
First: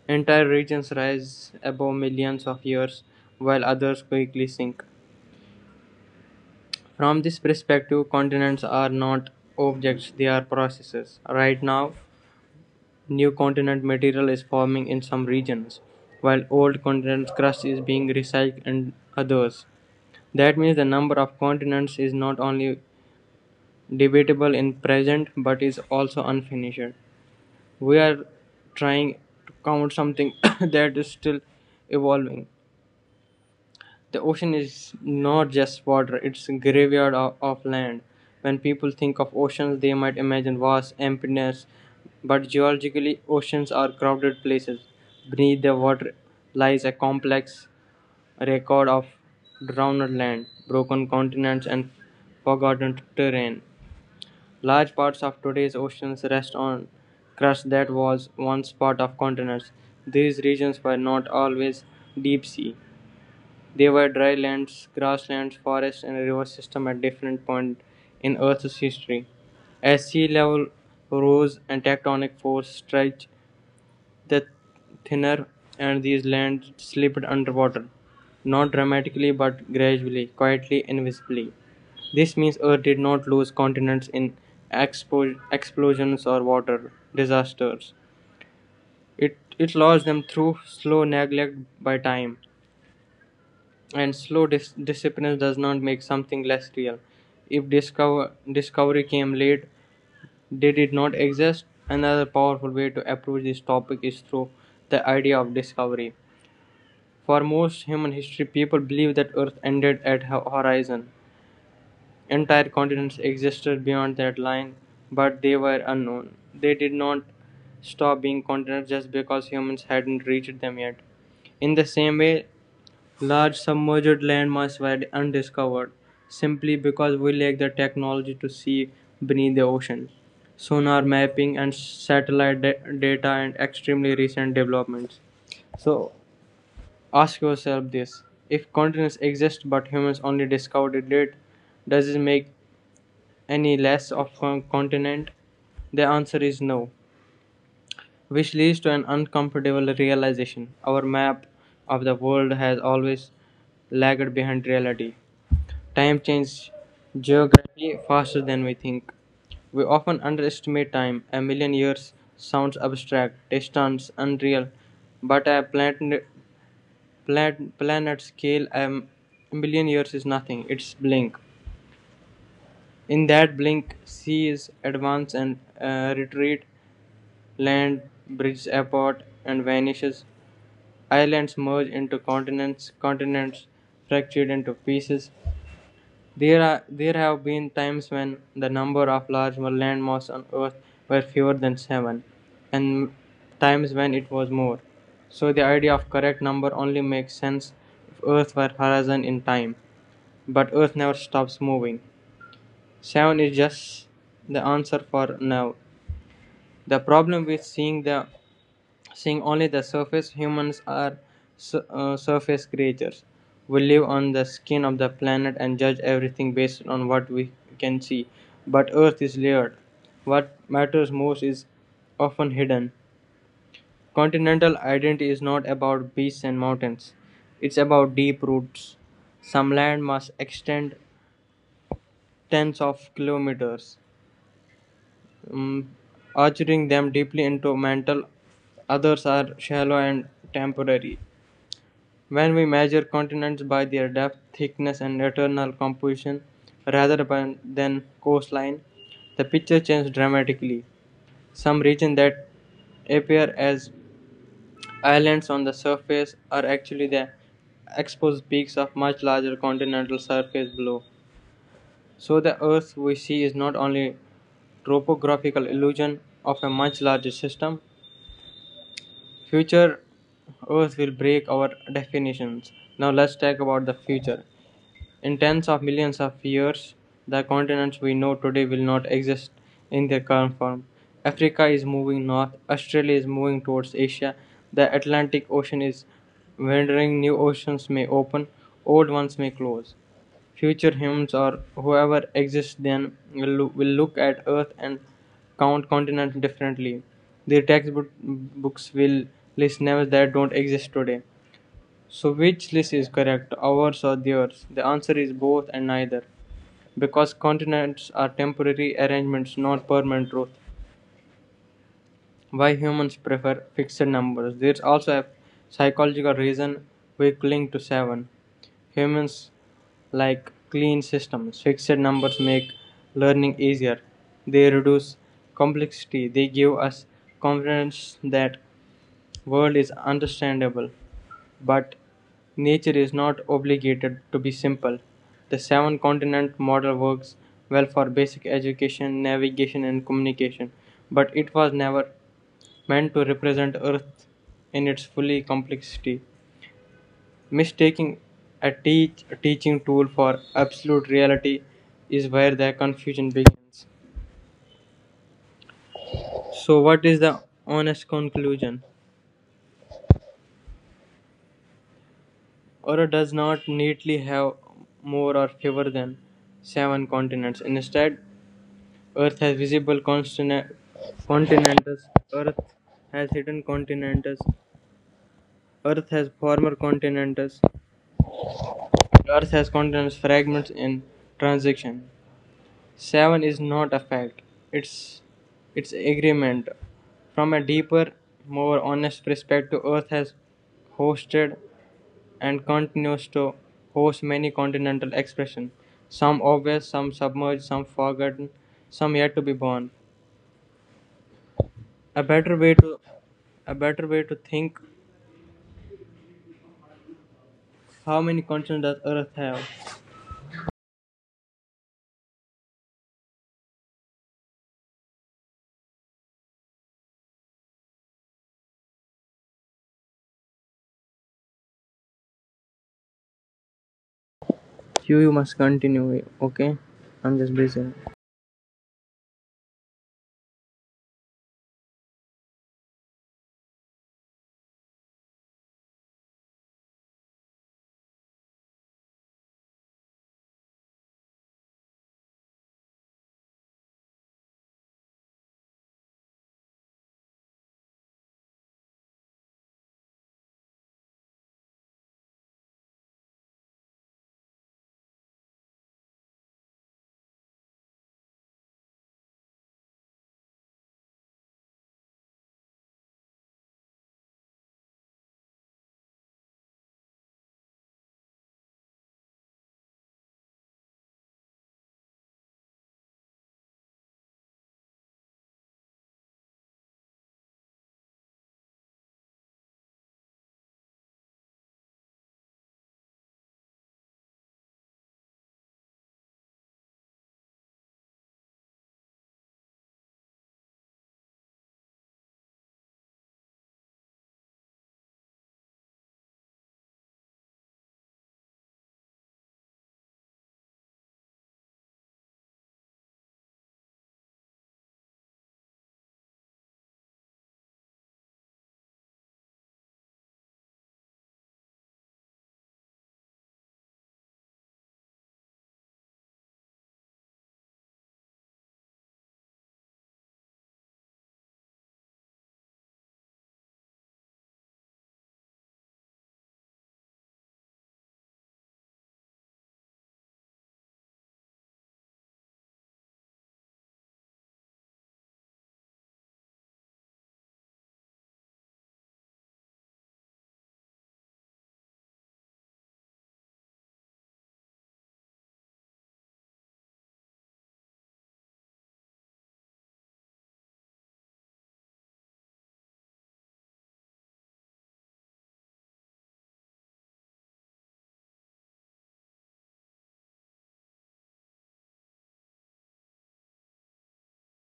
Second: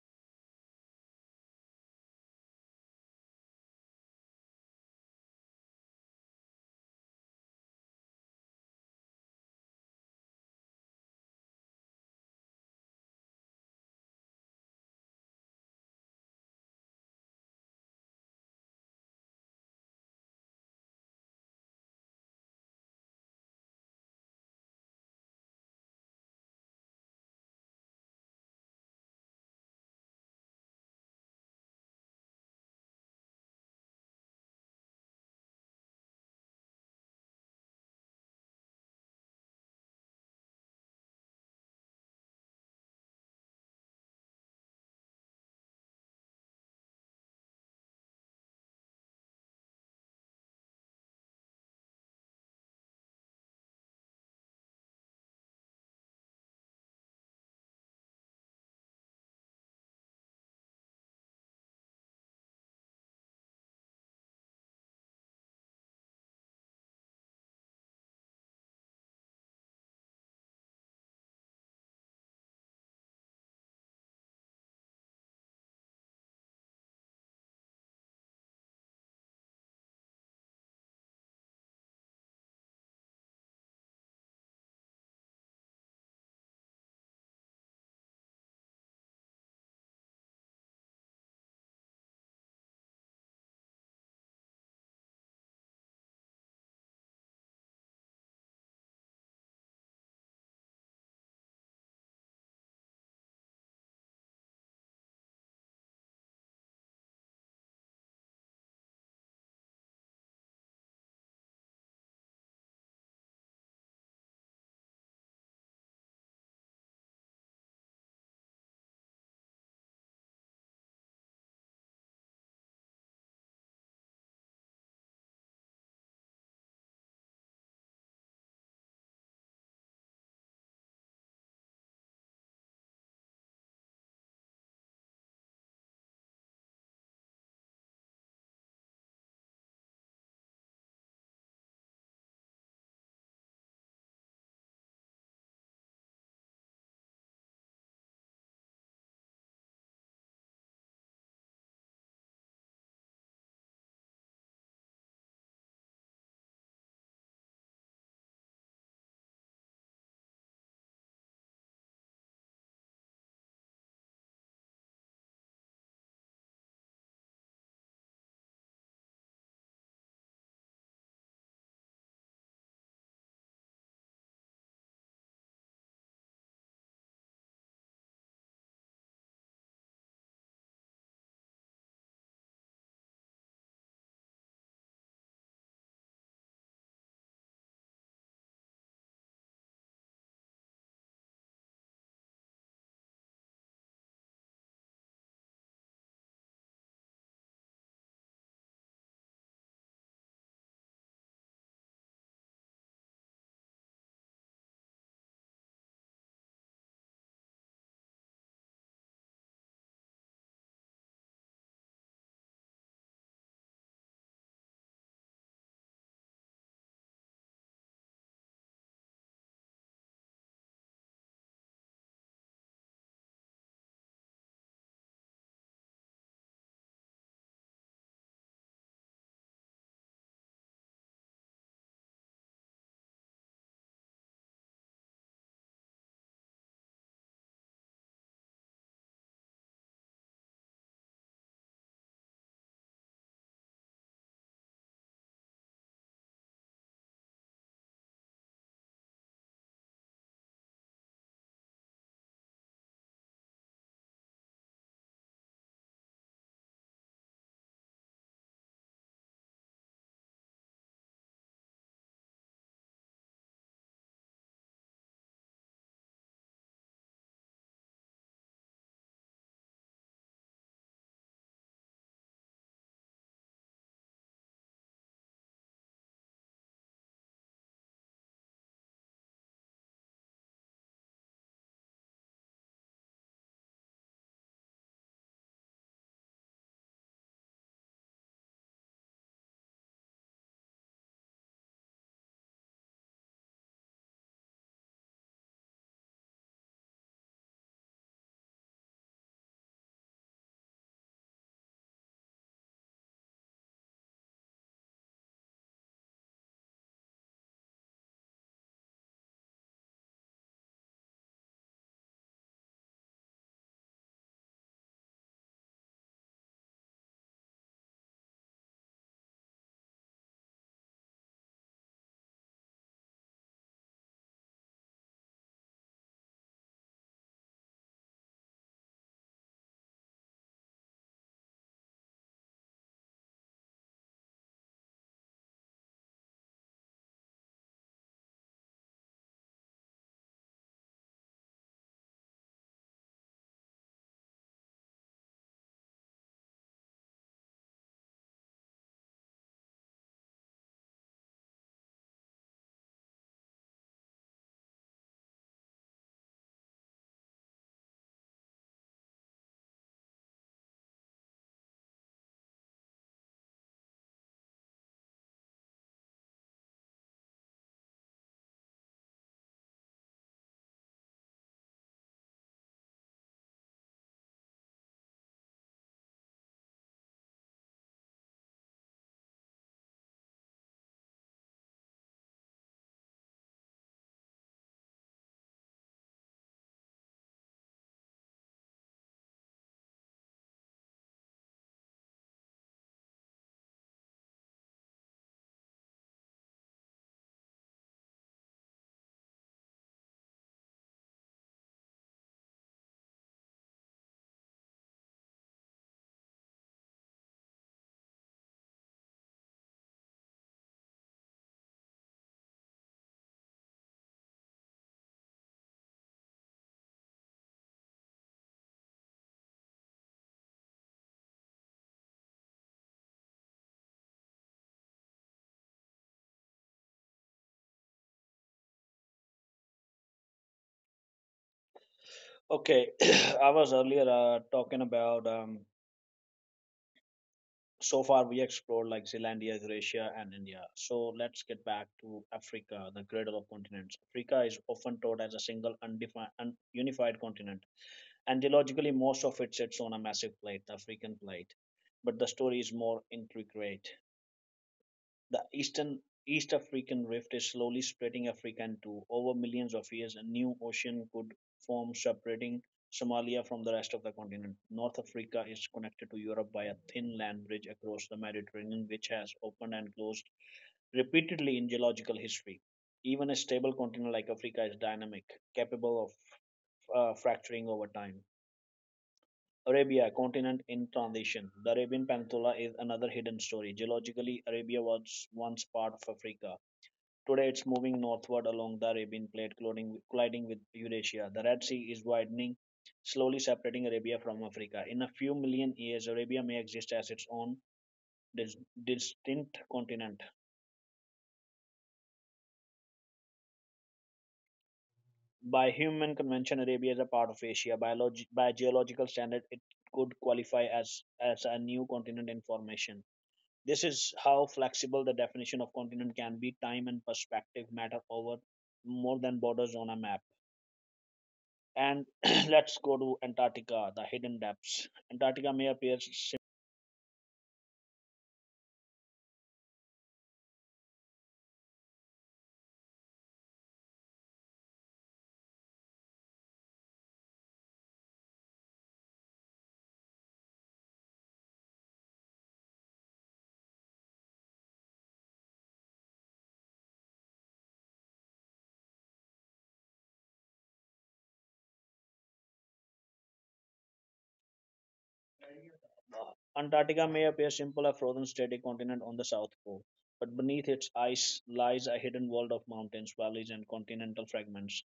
B: Entire regions rise above millions of years, while others quickly sink. From this perspective, continents are not objects, they are processes. Right now, new continent material is forming in some regions, while old continent crust is being recycled in others. That means the number of continents is not only debatable in present but is also unfinished. We are trying to count something [COUGHS] that is still evolving. The ocean is not just water, it's a graveyard of land. When people think of oceans, they might imagine vast emptiness, but geologically, oceans are crowded places. Beneath the water lies a complex record of drowned land, broken continents, and forgotten terrain. Large parts of today's oceans rest on crust that was once part of continents. These regions were not always deep sea. There were dry lands, grasslands, forests and a river system at different points in Earth's history. As sea level rose and tectonic forces stretched the thinner and these lands slipped underwater, not dramatically but gradually, quietly, invisibly. This means Earth did not lose continents in explosions or water disasters. It lost them through slow neglect by time. And slow discipline does not make something less real. If discovery came late, they did not exist. Another powerful way to approach this topic is through the idea of discovery. For most human history, people believe that Earth ended at horizon. Entire continents existed beyond that line, but they were unknown. They did not stop being continents just because humans hadn't reached them yet. In the same way, large submerged landmass were undiscovered, simply because we lack the technology to see beneath the ocean, sonar mapping and satellite data and extremely recent developments. So ask yourself this, if continents exist but humans only discovered it late, does it make any less of a continent? The answer is no, which leads to an uncomfortable realization. Our map of the world has always lagged behind reality. Time changes geographically faster than we think. We often underestimate time. A million years sounds abstract, distance, unreal, but a planet scale, a million years is nothing. It's blink. In that blink, seas advance and retreat, land bridges apart and vanishes, islands merge into continents fractured into pieces. There have been times when the number of large landmass on Earth were fewer than seven, and times when it was more. So the idea of correct number only makes sense if Earth were horizon in time, but Earth never stops moving. Seven is just the answer for now. The problem with seeing only the surface, humans are surface creatures. We live on the skin of the planet and judge everything based on what we can see. But Earth is layered. What matters most is often hidden. Continental identity is not about beaches and mountains, it's about deep roots. Some land must extend tens of kilometers, um, arching them deeply into mantle. Others are shallow and temporary. When we measure continents by their depth, thickness, and internal composition rather than coastline, the picture changes dramatically. Some regions that appear as islands on the surface are actually the exposed peaks of much larger continental surface below. So the Earth we see is not only a topographical illusion of a much larger system. Future Earth will break our definitions. Now let's talk about the future. In tens of millions of years, the continents we know today will not exist in their current form. Africa is moving north, Australia is moving towards Asia, the Atlantic Ocean is wandering, new oceans may open, old ones may close. Future humans or whoever exists then will look at Earth and count continents differently. Their textbooks will list names that don't exist today. So which list is correct, ours or theirs? The answer is both and neither, because continents are temporary arrangements, not permanent truth. Why humans prefer fixed numbers? There's also a psychological reason we cling to seven. Humans like clean systems. Fixed numbers make learning easier. They reduce complexity. They give us confidence that world is understandable. But nature is not obligated to be simple. The seven continent model works well for basic education, navigation, and communication, but it was never meant to represent Earth in its fully complexity. Mistaking a teaching tool for absolute reality is where the confusion begins. So, what is the honest conclusion? Earth does not neatly have more or fewer than seven continents. Instead, Earth has visible continents, Earth has hidden continents, Earth has former continents, Earth has continents fragments in transition. Seven is not a fact, it's its agreement. From a deeper, more honest perspective, Earth has hosted and continues to host many continental expressions, some obvious, some submerged, some forgotten, some yet to be born. A better way to a better way to think how many continents does Earth have? You must continue, okay? I'm just busy.
A: Okay, [CLEARS THROAT] I was earlier talking about, so far we explored like Zealandia, Eurasia, and India. So let's get back to Africa, the cradle of continents. Africa is often taught as a single undefined, unified continent, and geologically, most of it sits on a massive plate, the African plate. But the story is more intricate. The East African rift is slowly spreading Africa into. Over millions of years, a new ocean could form, separating Somalia from the rest of the continent. North Africa is connected to Europe by a thin land bridge across the Mediterranean, which has opened and closed repeatedly in geological history. Even a stable continent like Africa is dynamic, capable of fracturing over time. Arabia, a continent in transition. The Arabian Peninsula is another hidden story. Geologically, Arabia was once part of Africa. Today it's moving northward along the Arabian plate, colliding with Eurasia. The Red Sea is widening, slowly separating Arabia from Africa. In a few million years, Arabia may exist as its own dis- distinct continent. By human convention, Arabia is a part of Asia. By geological standard, it could qualify as a new continent in formation. This is how flexible the definition of continent can be. Time and perspective matter over more than borders on a map. And [CLEARS THROAT] let's go to Antarctica, the hidden depths. Antarctica may appear simple, a frozen static continent on the South Pole, but beneath its ice lies a hidden world of mountains, valleys, and continental fragments.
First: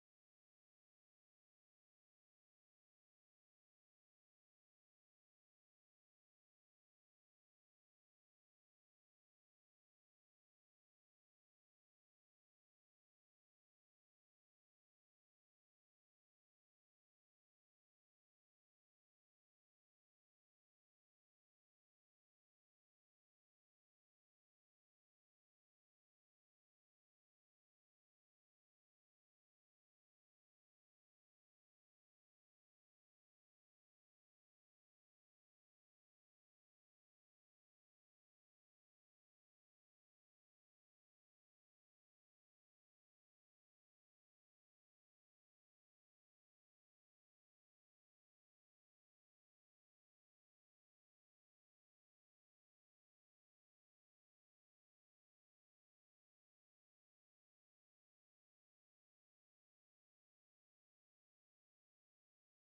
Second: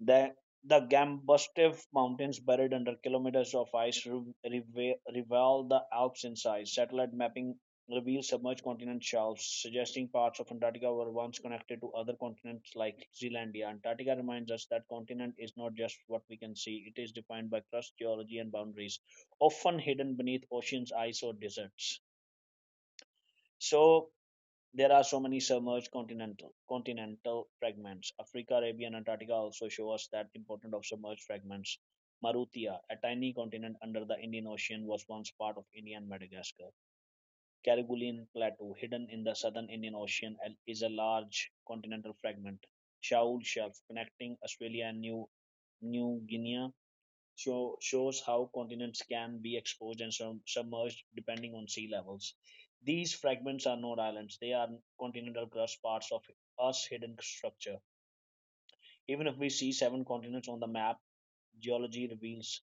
A: The, the Gambustev Mountains, buried under kilometers of ice, reveal the Alps in size. Satellite mapping reveals submerged continent shelves, suggesting parts of Antarctica were once connected to other continents like Zealandia. Antarctica reminds us that continent is not just what we can see, it is defined by crust, geology, and boundaries, often hidden beneath oceans, ice, or deserts. So, there are so many submerged continental fragments. Africa, Arabia, and Antarctica also show us that importance of submerged fragments. Marutia, a tiny continent under the Indian Ocean, was once part of India and Madagascar. Kerguelen Plateau, hidden in the southern Indian Ocean, is a large continental fragment. Shaul Shelf, connecting Australia and New Guinea, shows how continents can be exposed and submerged depending on sea levels. These fragments are not islands, they are continental crust parts of Earth's hidden structure. Even if we see seven continents on the map, geology reveals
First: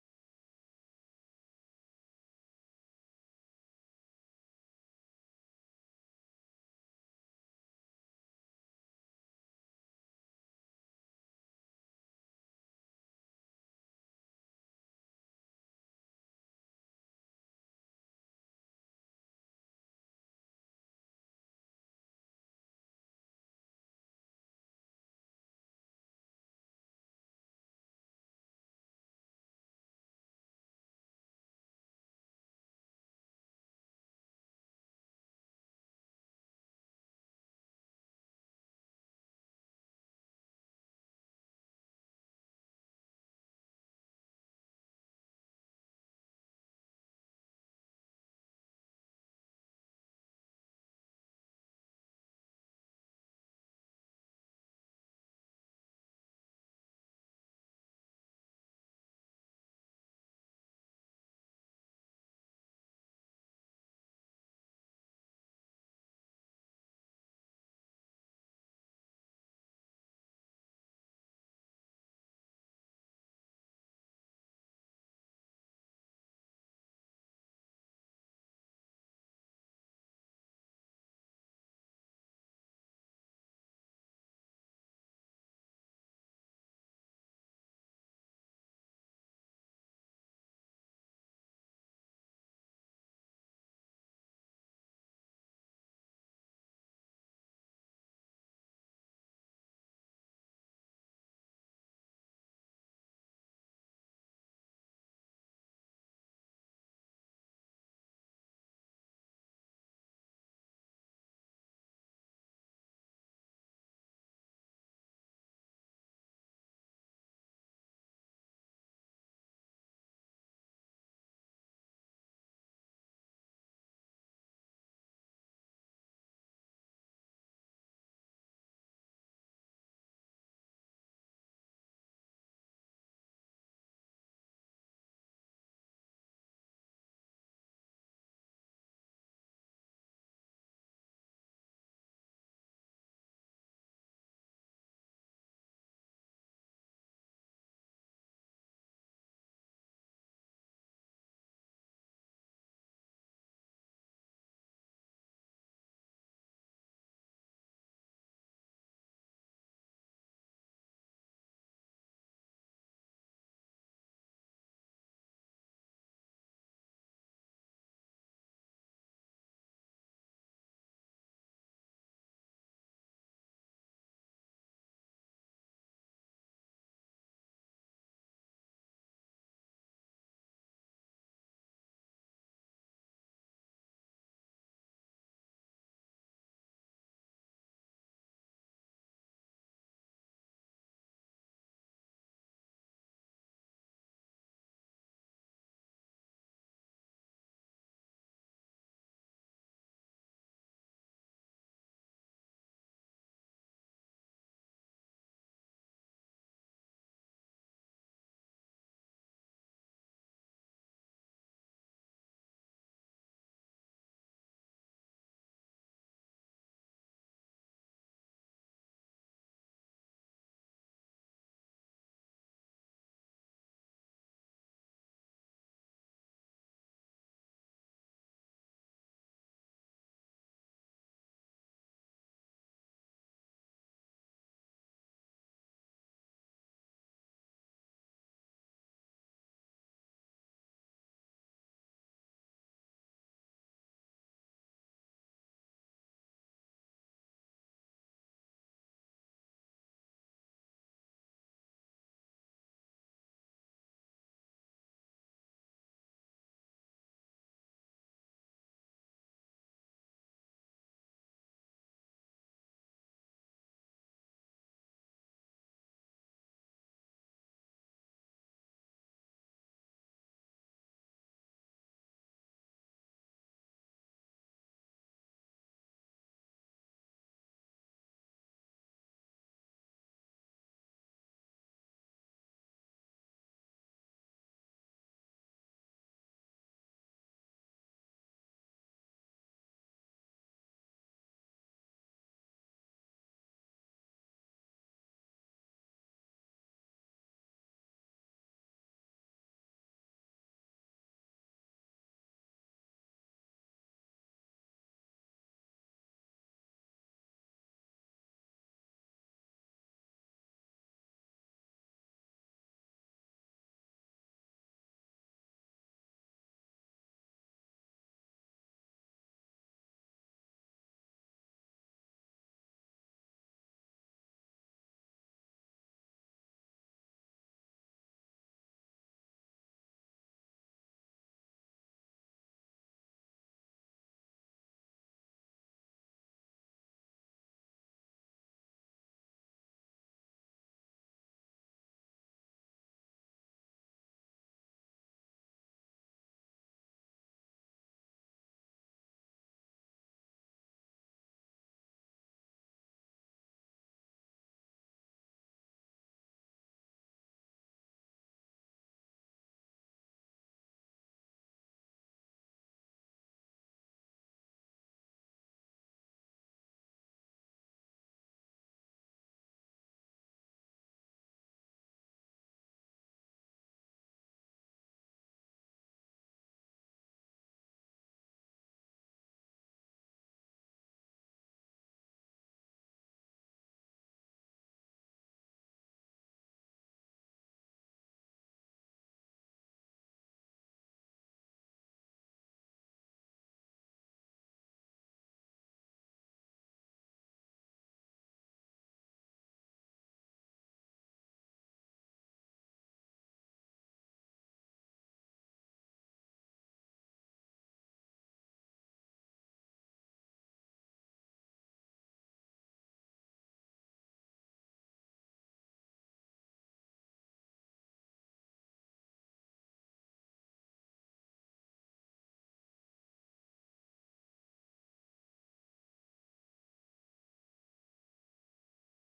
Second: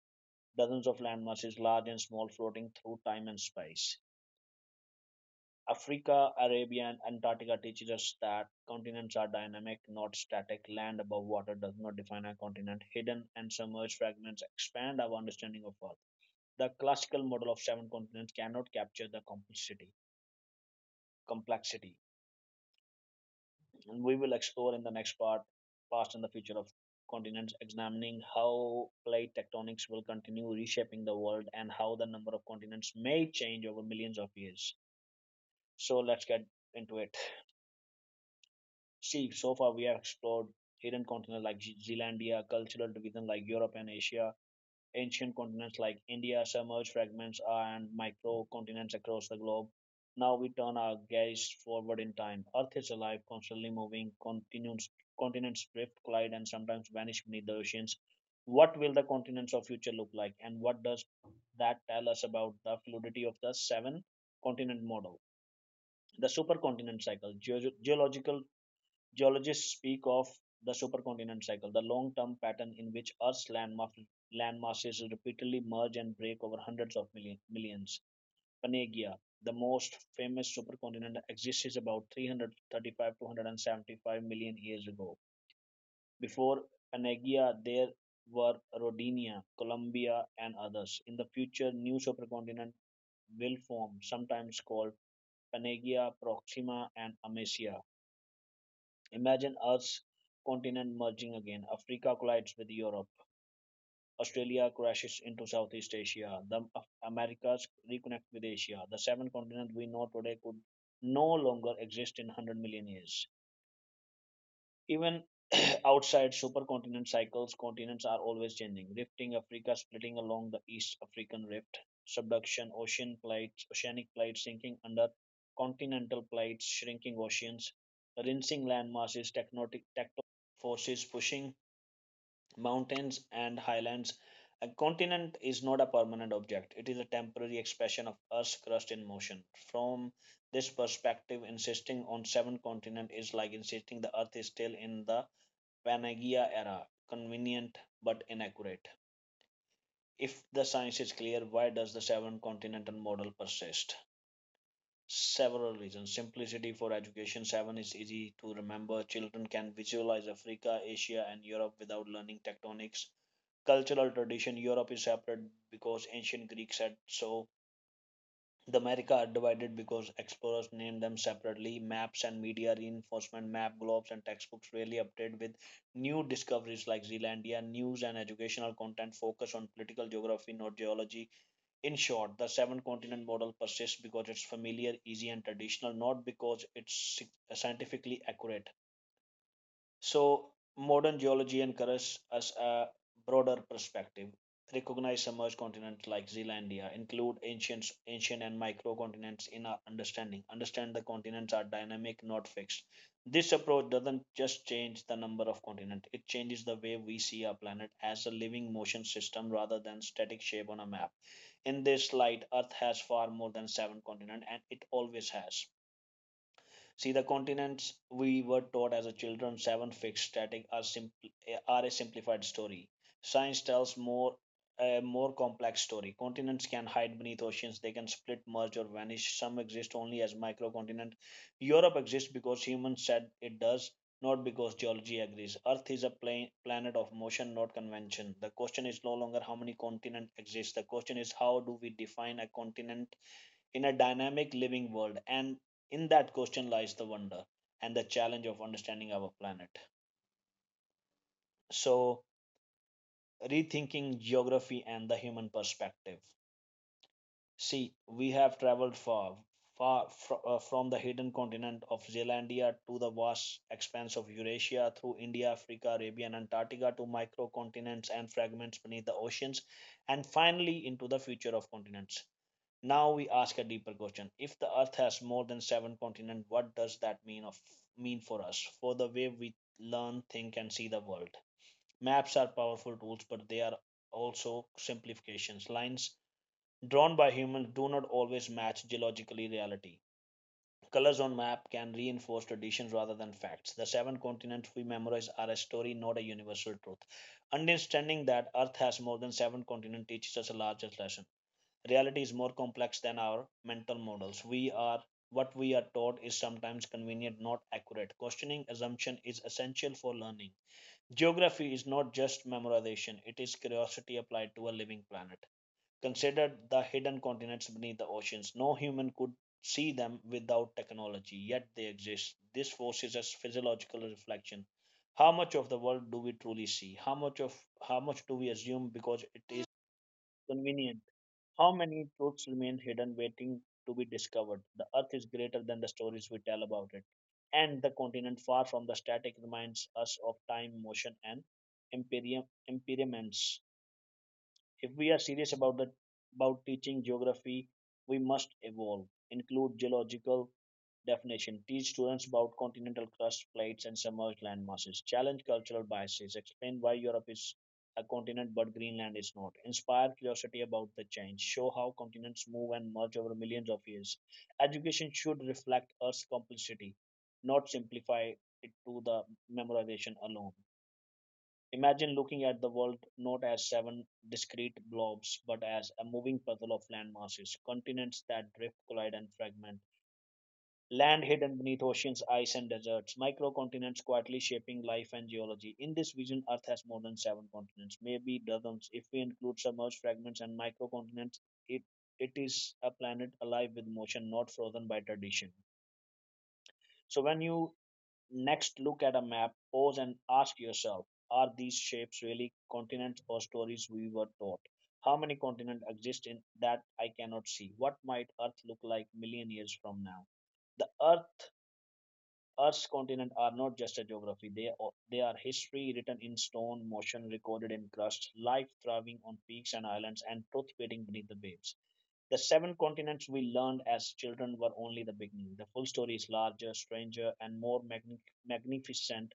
A: dozens of landmasses, large and small, floating through time and space. Africa, Arabia, and Antarctica teaches us that continents are dynamic, not static. Land above water does not define a continent. Hidden and submerged fragments expand our understanding of Earth. The classical model of seven continents cannot capture the complexity, and we will explore in the next part past and the future of continents, examining how plate tectonics will continue reshaping the world and how the number of continents may change over millions of years. So let's get into it. See, so far we have explored hidden continents like Zealandia, cultural division like Europe and Asia, ancient continents like India, submerged fragments, and microcontinents across the globe. Now we turn our gaze forward in time. Earth is alive, constantly moving, continents drift, collide, and sometimes vanish beneath the oceans. What will the continents of future look like, and what does that tell us about the fluidity of the seven continent model? The supercontinent cycle, geo- geological Geologists speak of the supercontinent cycle, the long-term pattern in which Earth's landmasses repeatedly merge and break over hundreds of millions. Pangea, the most famous supercontinent, exists about 335 to 175 million years ago. Before Pangea, there were Rodinia, Columbia, and others. In the future, new supercontinent will form, sometimes called Pangea, Proxima, and Amasia. Imagine Earth's continent merging again. Africa collides with Europe. Australia crashes into Southeast Asia. The Americas reconnect with Asia. The seven continents we know today could no longer exist in 100 million years. Even [CLEARS THROAT] outside supercontinent cycles, continents are always changing. Rifting Africa, splitting along the East African Rift, subduction, oceanic plates sinking under continental plates, shrinking oceans, rinsing land masses, tectonic forces pushing mountains and highlands. A continent is not a permanent object. It is a temporary expression of Earth's crust in motion. From this perspective, insisting on seven continents is like insisting the Earth is still in the Panagia era, convenient but inaccurate. If the science is clear, why does the seven continental model persist? Several reasons. Simplicity for education. Seven is easy to remember. Children can visualize Africa, Asia, and Europe without learning tectonics. Cultural tradition. Europe is separate because ancient Greeks said so. The America are divided because explorers named them separately. Maps and media, reinforcement map, globes, and textbooks really updated with new discoveries like Zealandia. News and educational content focus on political geography, not geology. In short, the seven continent model persists because it's familiar, easy, and traditional, not because it's scientifically accurate. So modern geology encourages us a broader perspective. Recognize submerged continents like Zealandia, include ancient and microcontinents in our understanding. Understand the continents are dynamic, not fixed. This approach doesn't just change the number of continents; it changes the way we see our planet as a living motion system rather than static shape on a map. In this light, Earth has far more than seven continents, and it always has. See, the continents we were taught as a children, seven fixed static, are a simplified story. Science tells more a more complex story. Continents can hide beneath oceans; they can split, merge, or vanish. Some exist only as microcontinent. Europe exists because humans said it does, not because geology agrees. Earth is a planet of motion, not convention. The question is no longer how many continents exist. The question is how do we define a continent in a dynamic living world. And in that question lies the wonder and the challenge of understanding our planet. So, rethinking geography and the human perspective. See, we have traveled far, from the hidden continent of Zealandia to the vast expanse of Eurasia, through India, Africa, Arabia, and Antarctica to microcontinents and fragments beneath the oceans, and finally into the future of continents. Now we ask a deeper question. If the earth has more than seven continents, what does that mean of mean for us? For the way we learn, think and see the world. Maps are powerful tools, but they are also simplifications. Lines drawn by humans do not always match geologically reality. Colors on map can reinforce traditions rather than facts. The seven continents we memorize are a story, not a universal truth. Understanding that Earth has more than seven continents teaches us a larger lesson. Reality is more complex than our mental models. We are what we are taught is sometimes convenient, not accurate. Questioning assumption is essential for learning. Geography is not just memorization, it is curiosity applied to a living planet. Consider the hidden continents beneath the oceans. No human could see them without technology, yet they exist. This forces us physiological reflection. How much of the world do we truly see? How much do we assume because it is convenient? How many truths remain hidden, waiting to be discovered? The earth is greater than the stories we tell about it. And the continent, far from the static, reminds us of time, motion, and impediments. If we are serious about teaching geography, we must evolve, include geological definition, teach students about continental crust plates and submerged land masses, challenge cultural biases, explain why Europe is a continent but Greenland is not, inspire curiosity about the change, show how continents move and merge over millions of years. Education should reflect Earth's complexity, not simplify it to the memorization alone. Imagine looking at the world not as seven discrete blobs but as a moving puzzle of land masses, continents that drift, collide, and fragment, land hidden beneath oceans, ice, and deserts, microcontinents quietly shaping life and geology. In this vision, Earth has more than seven continents, maybe dozens. If we include submerged fragments and microcontinents, it, it is a planet alive with motion, not frozen by tradition. So, when you next look at a map, pause and ask yourself, are these shapes really continents or stories we were taught? How many continents exist in that I cannot see? What might Earth look like million years from now? The Earth Earth's continents are not just a geography; they are history written in stone, motion recorded in crust, life thriving on peaks and islands, and truth waiting beneath the waves. The seven continents we learned as children were only the beginning. The full story is larger, stranger, and magnificent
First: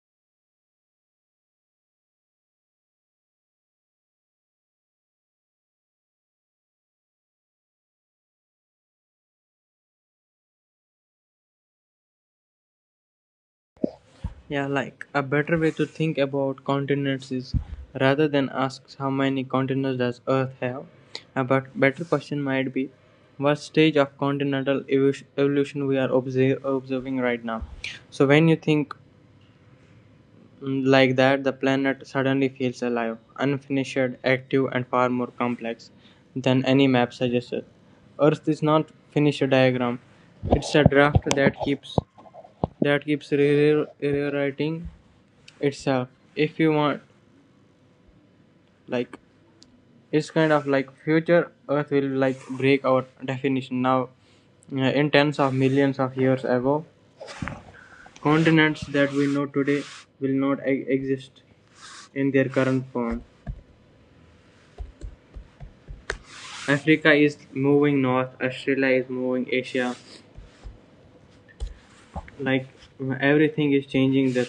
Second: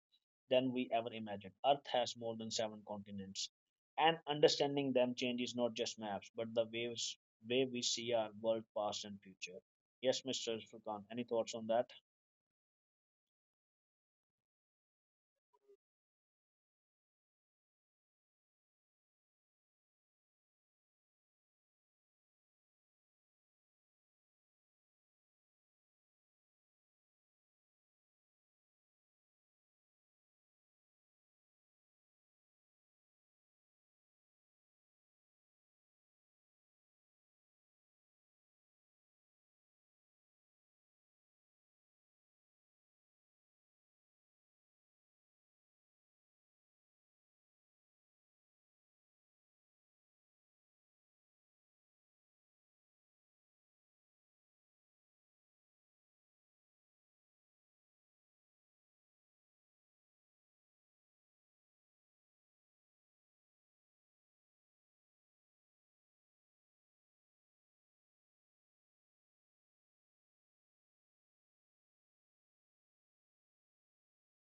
A: than we ever imagined. Earth has more than seven continents, and understanding them changes not just maps, but the waves way we see our world, past and future. Yes, Mr. Furkan, any thoughts on that?
B: Yeah, like a better way to think about continents is rather than asks how many continents does Earth have, a better question might be what stage of continental evolution we are observing right now. So when you think like that, the planet suddenly feels alive, unfinished, active, and far more complex than any map suggested. Earth is not finished diagram; it's a draft that keeps rewriting itself. If you want, like, it's kind of like future Earth will like break our definition now in tens of millions of years ago. Continents that we know today will not exist in their current form. Africa is moving north, Australia is moving Asia. Like everything is changing the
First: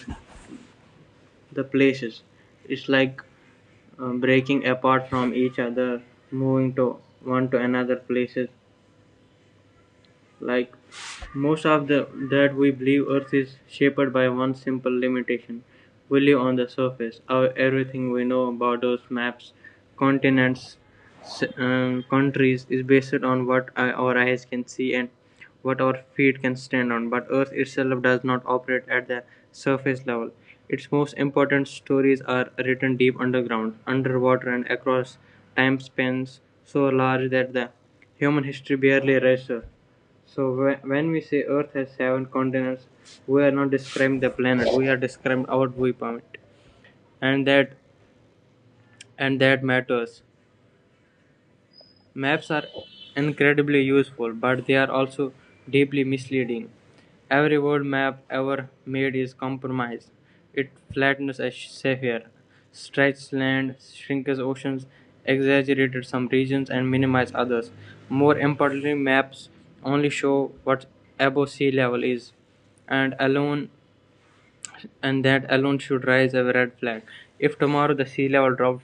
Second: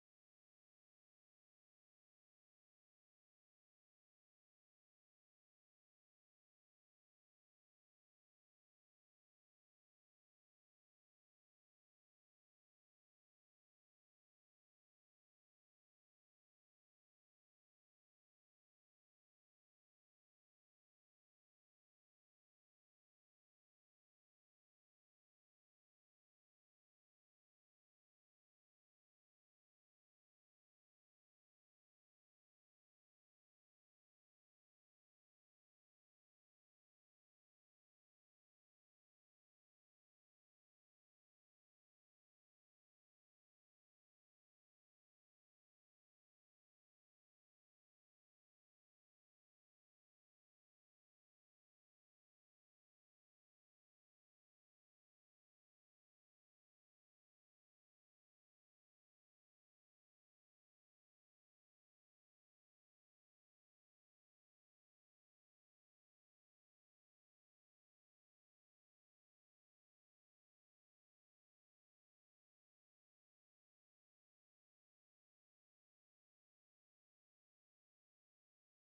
B: the places. It's like breaking apart from each other, moving to one to another places. Like most of the that we believe Earth is shaped by one simple limitation. We live on the surface. Our everything we know borders, maps, continents, countries is based on what our eyes can see and what our feet can stand on. But Earth itself does not operate at the surface level. Its most important stories are written deep underground, underwater, and across time spans so large that the human history barely register. So when we say Earth has seven continents, we are not describing the planet. We are describing our viewpoint, and that and that matters. Maps are incredibly useful, but they are also deeply misleading. Every world map ever made is compromised. It flattens a sphere, stretches land, shrinks oceans, exaggerates some regions, and minimizes others. More importantly, maps only show what above sea level is, and alone and that alone should raise a red flag. If tomorrow the sea level dropped,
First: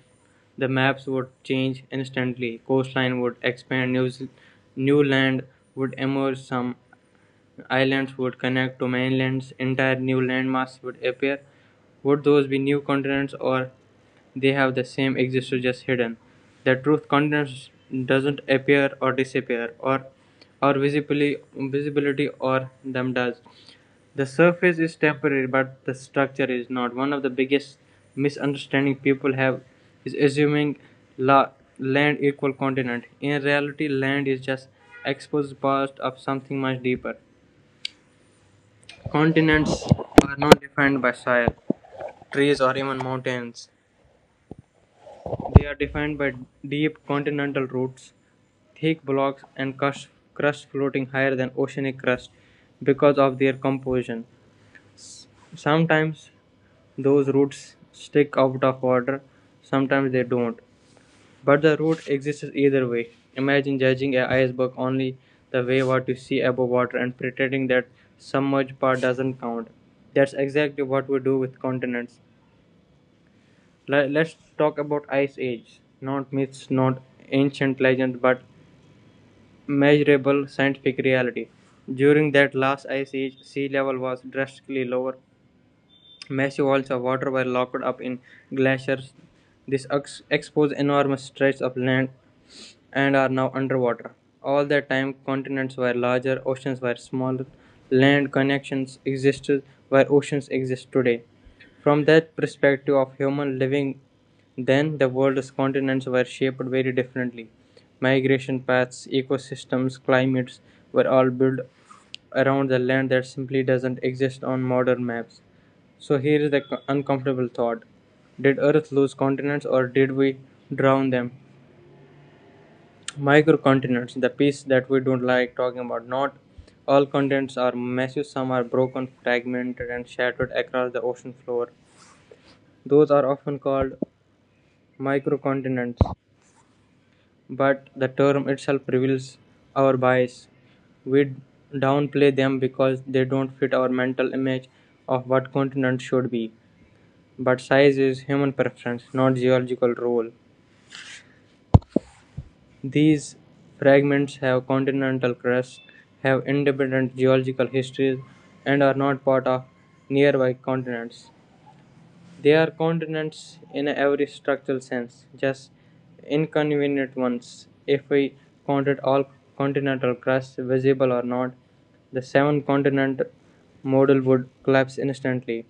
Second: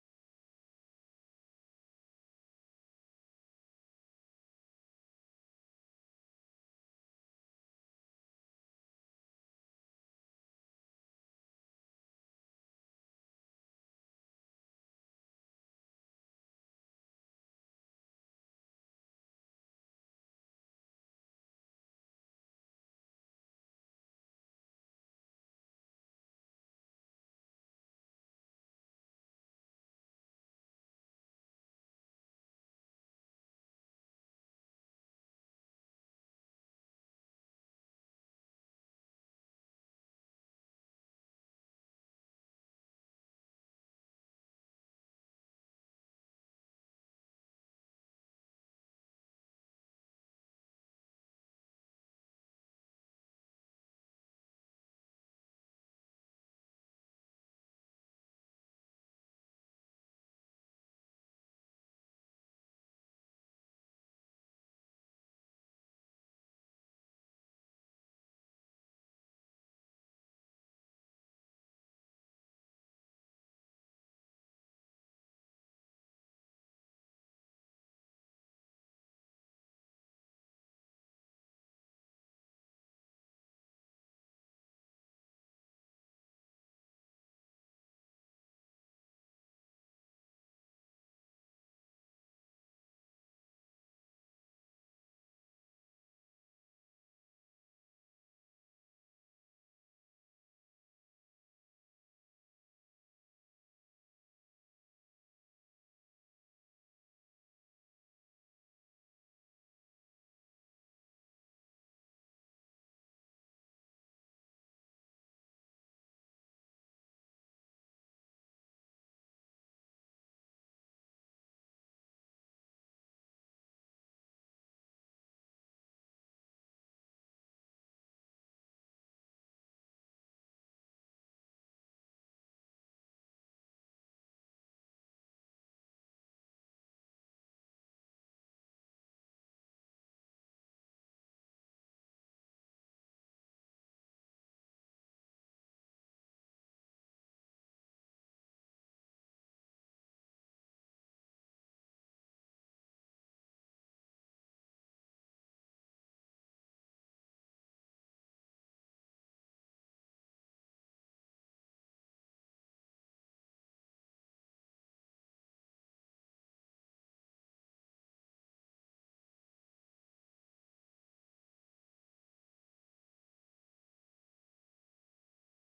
B: the maps would change instantly, coastline would expand, new land would emerge, some islands would connect to mainlands, entire new landmass would appear. Would those be new continents or they have the same existence just hidden? The truth continents doesn't appear or disappear or visibly visibility or them does. The surface is temporary but the structure is not. One of the biggest misunderstandings people have is assuming la- land equal continent. In reality, land is just exposed part of something much deeper. Continents are not defined by soil, trees, or even mountains. They are defined by deep continental roots, thick blocks, and crust floating higher than oceanic crust because of their composition. Sometimes those roots stick out of water, sometimes they don't. But the root exists either way. Imagine judging an iceberg only the way what you see above water and pretending that submerged part doesn't count. That's exactly what we do with continents. Let's talk about ice age. Not myths, not ancient legends, but measurable scientific reality. During that last ice age, sea level was drastically lower. Massive walls of water were locked up in glaciers. This exposed enormous stretches of land and are now underwater. All that time, continents were larger, oceans were smaller, land connections existed where oceans exist today. From that perspective of human living, then the world's continents were shaped very differently. Migration paths, ecosystems, climates were all built around the land that simply doesn't exist on modern maps. So here is the uncomfortable thought. Did Earth lose continents or did we drown them? Microcontinents, the piece that we don't like talking about. Not all continents are massive, some are broken, fragmented, and shattered across the ocean floor. Those are often called microcontinents, but the term itself reveals our bias. We downplay them because they don't fit our mental image of what continents should be. But size is human preference, not geological role. These fragments have continental crests, have independent geological histories, and are not part of nearby continents. They are continents in every structural sense, just inconvenient ones. If we counted all continental crusts, visible or not, the seven continent model would collapse instantly.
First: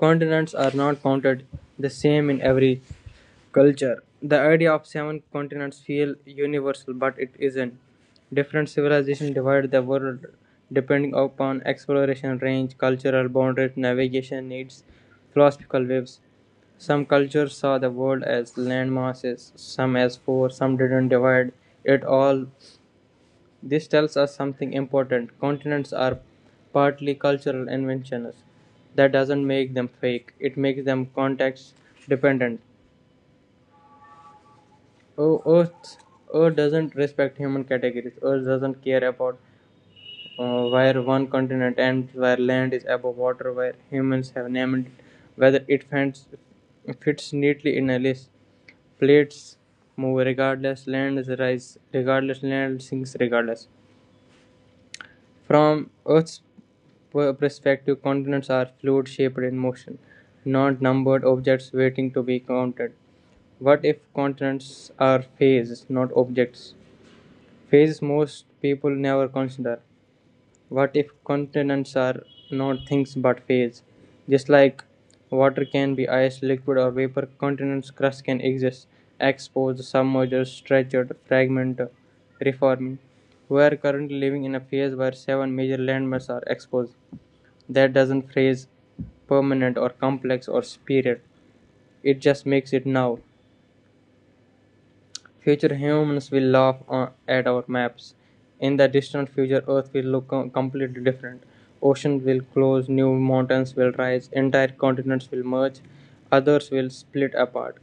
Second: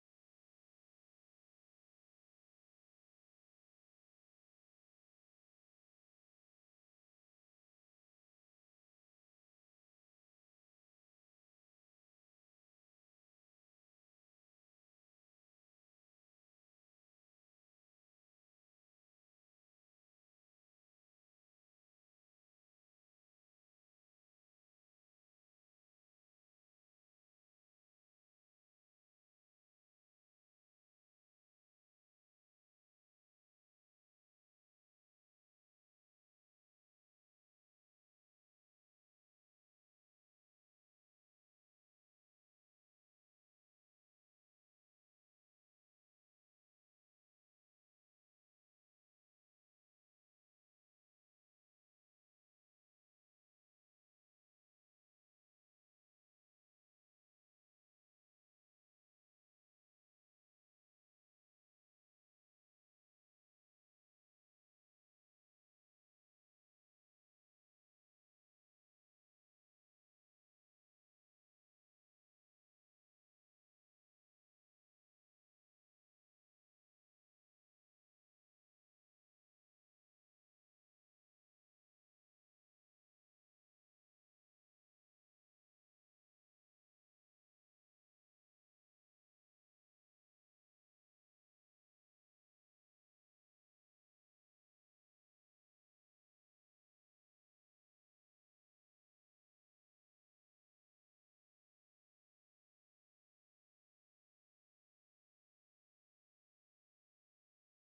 B: Continents are not counted the same in every culture. The idea of seven continents feels universal, but it isn't. Different civilizations divide the world depending upon exploration range, cultural boundaries, navigation needs, philosophical waves. Some cultures saw the world as landmasses, some as four, some didn't divide it all. This tells us something important. Continents are partly cultural inventions. That doesn't make them fake, it makes them context dependent. Oh, Earth doesn't respect human categories. Earth doesn't care about where one continent ends, where land is above water, where humans have named it, whether it fits neatly in a list. Plates move regardless, lands rise regardless, land sinks regardless. From Earth's perspective, continents are fluid, shaped in motion, not numbered objects waiting to be counted. What if continents are phases, not objects? Phase most people never consider. What if continents are not things but phase? Just like water can be ice, liquid, or vapor, continents' crust can exist, exposed, submerged, stretched, fragmented, reforming. We are currently living in a phase where seven major landmasses are exposed. That doesn't phrase permanent or complex or spirit, it just makes it now. Future humans will laugh at our maps. In the distant future, Earth will look completely different. Oceans will close, new mountains will rise, entire continents will merge, others will split apart.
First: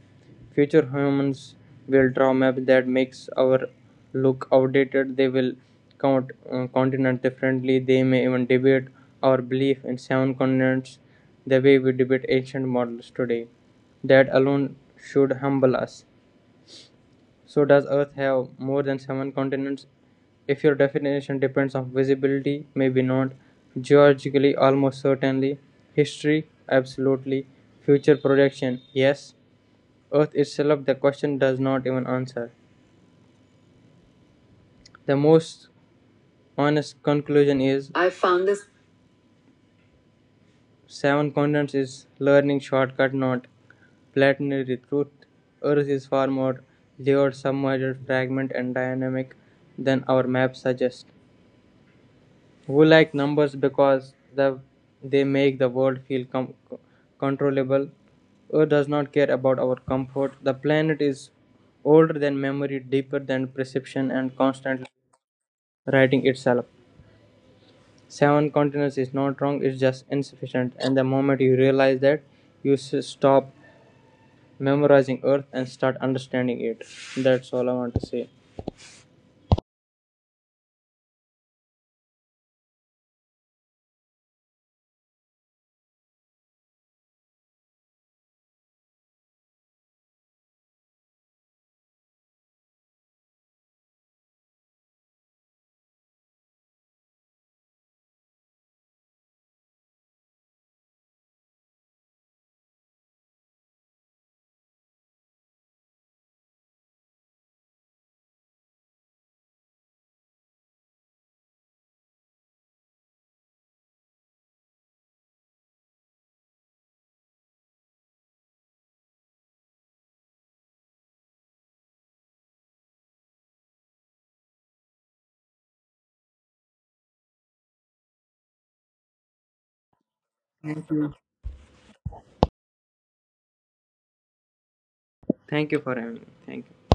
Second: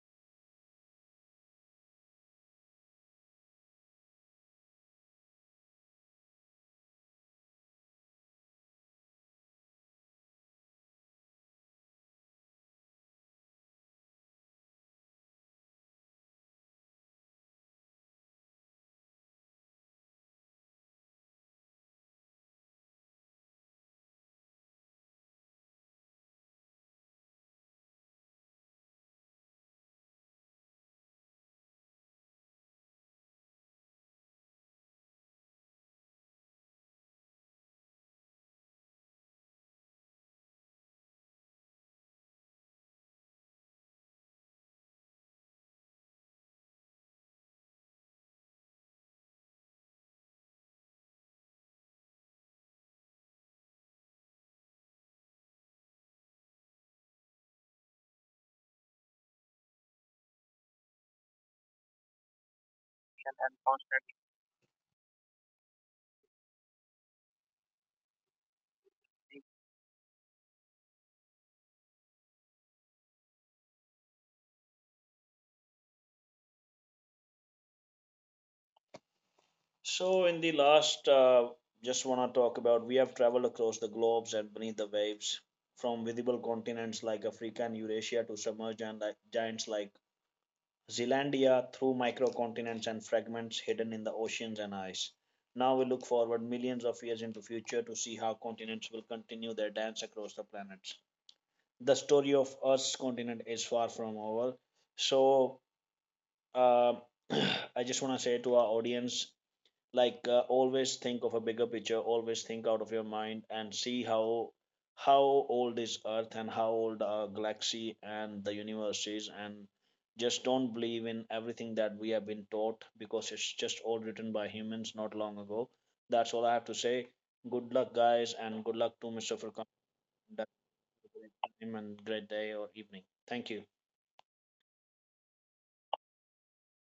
B: Future humans will draw maps that makes our look outdated. They will count continent differently. They may even debate our belief in seven continents the way we debate ancient models today. That alone should humble us. So, does Earth have more than seven continents? If your definition depends on visibility, maybe not. Geologically, almost certainly. History, absolutely. Future projection, yes. Earth itself, the question does not even answer. The most honest conclusion is I found this. Seven continents is learning shortcut, not platinary truth. Earth is far more layered, submerged, fragment, and dynamic than our map suggests. Who like numbers because they make the world feel controllable? Earth does not care about our comfort. The planet is older than memory, deeper than perception, and constantly writing itself. Seven continents is not wrong, it's just insufficient. And the moment you realize that, you stop memorizing Earth and start understanding it. That's all I want to say.
A: So, in the last, just want to talk about we have traveled across the globes and beneath the waves, from visible continents like Africa and Eurasia to submerged and like giants like Zealandia, through microcontinents and fragments hidden in the oceans and ice. Now we look forward millions of years into future to see how continents will continue their dance across the planets. The story of Earth's continent is far from over. So, uh, [CLEARS THROAT] I just want to say to our audience, like always think of a bigger picture, always think out of your mind and see how old is earth and how old our galaxy and the universe is, and just don't believe in everything that we have been taught because it's just all written by humans not long ago. That's all I have to say. Good luck guys and good luck to Mr. Furkan. That's a great time and great day or evening, thank you.
B: Thank you for having me. Thank you.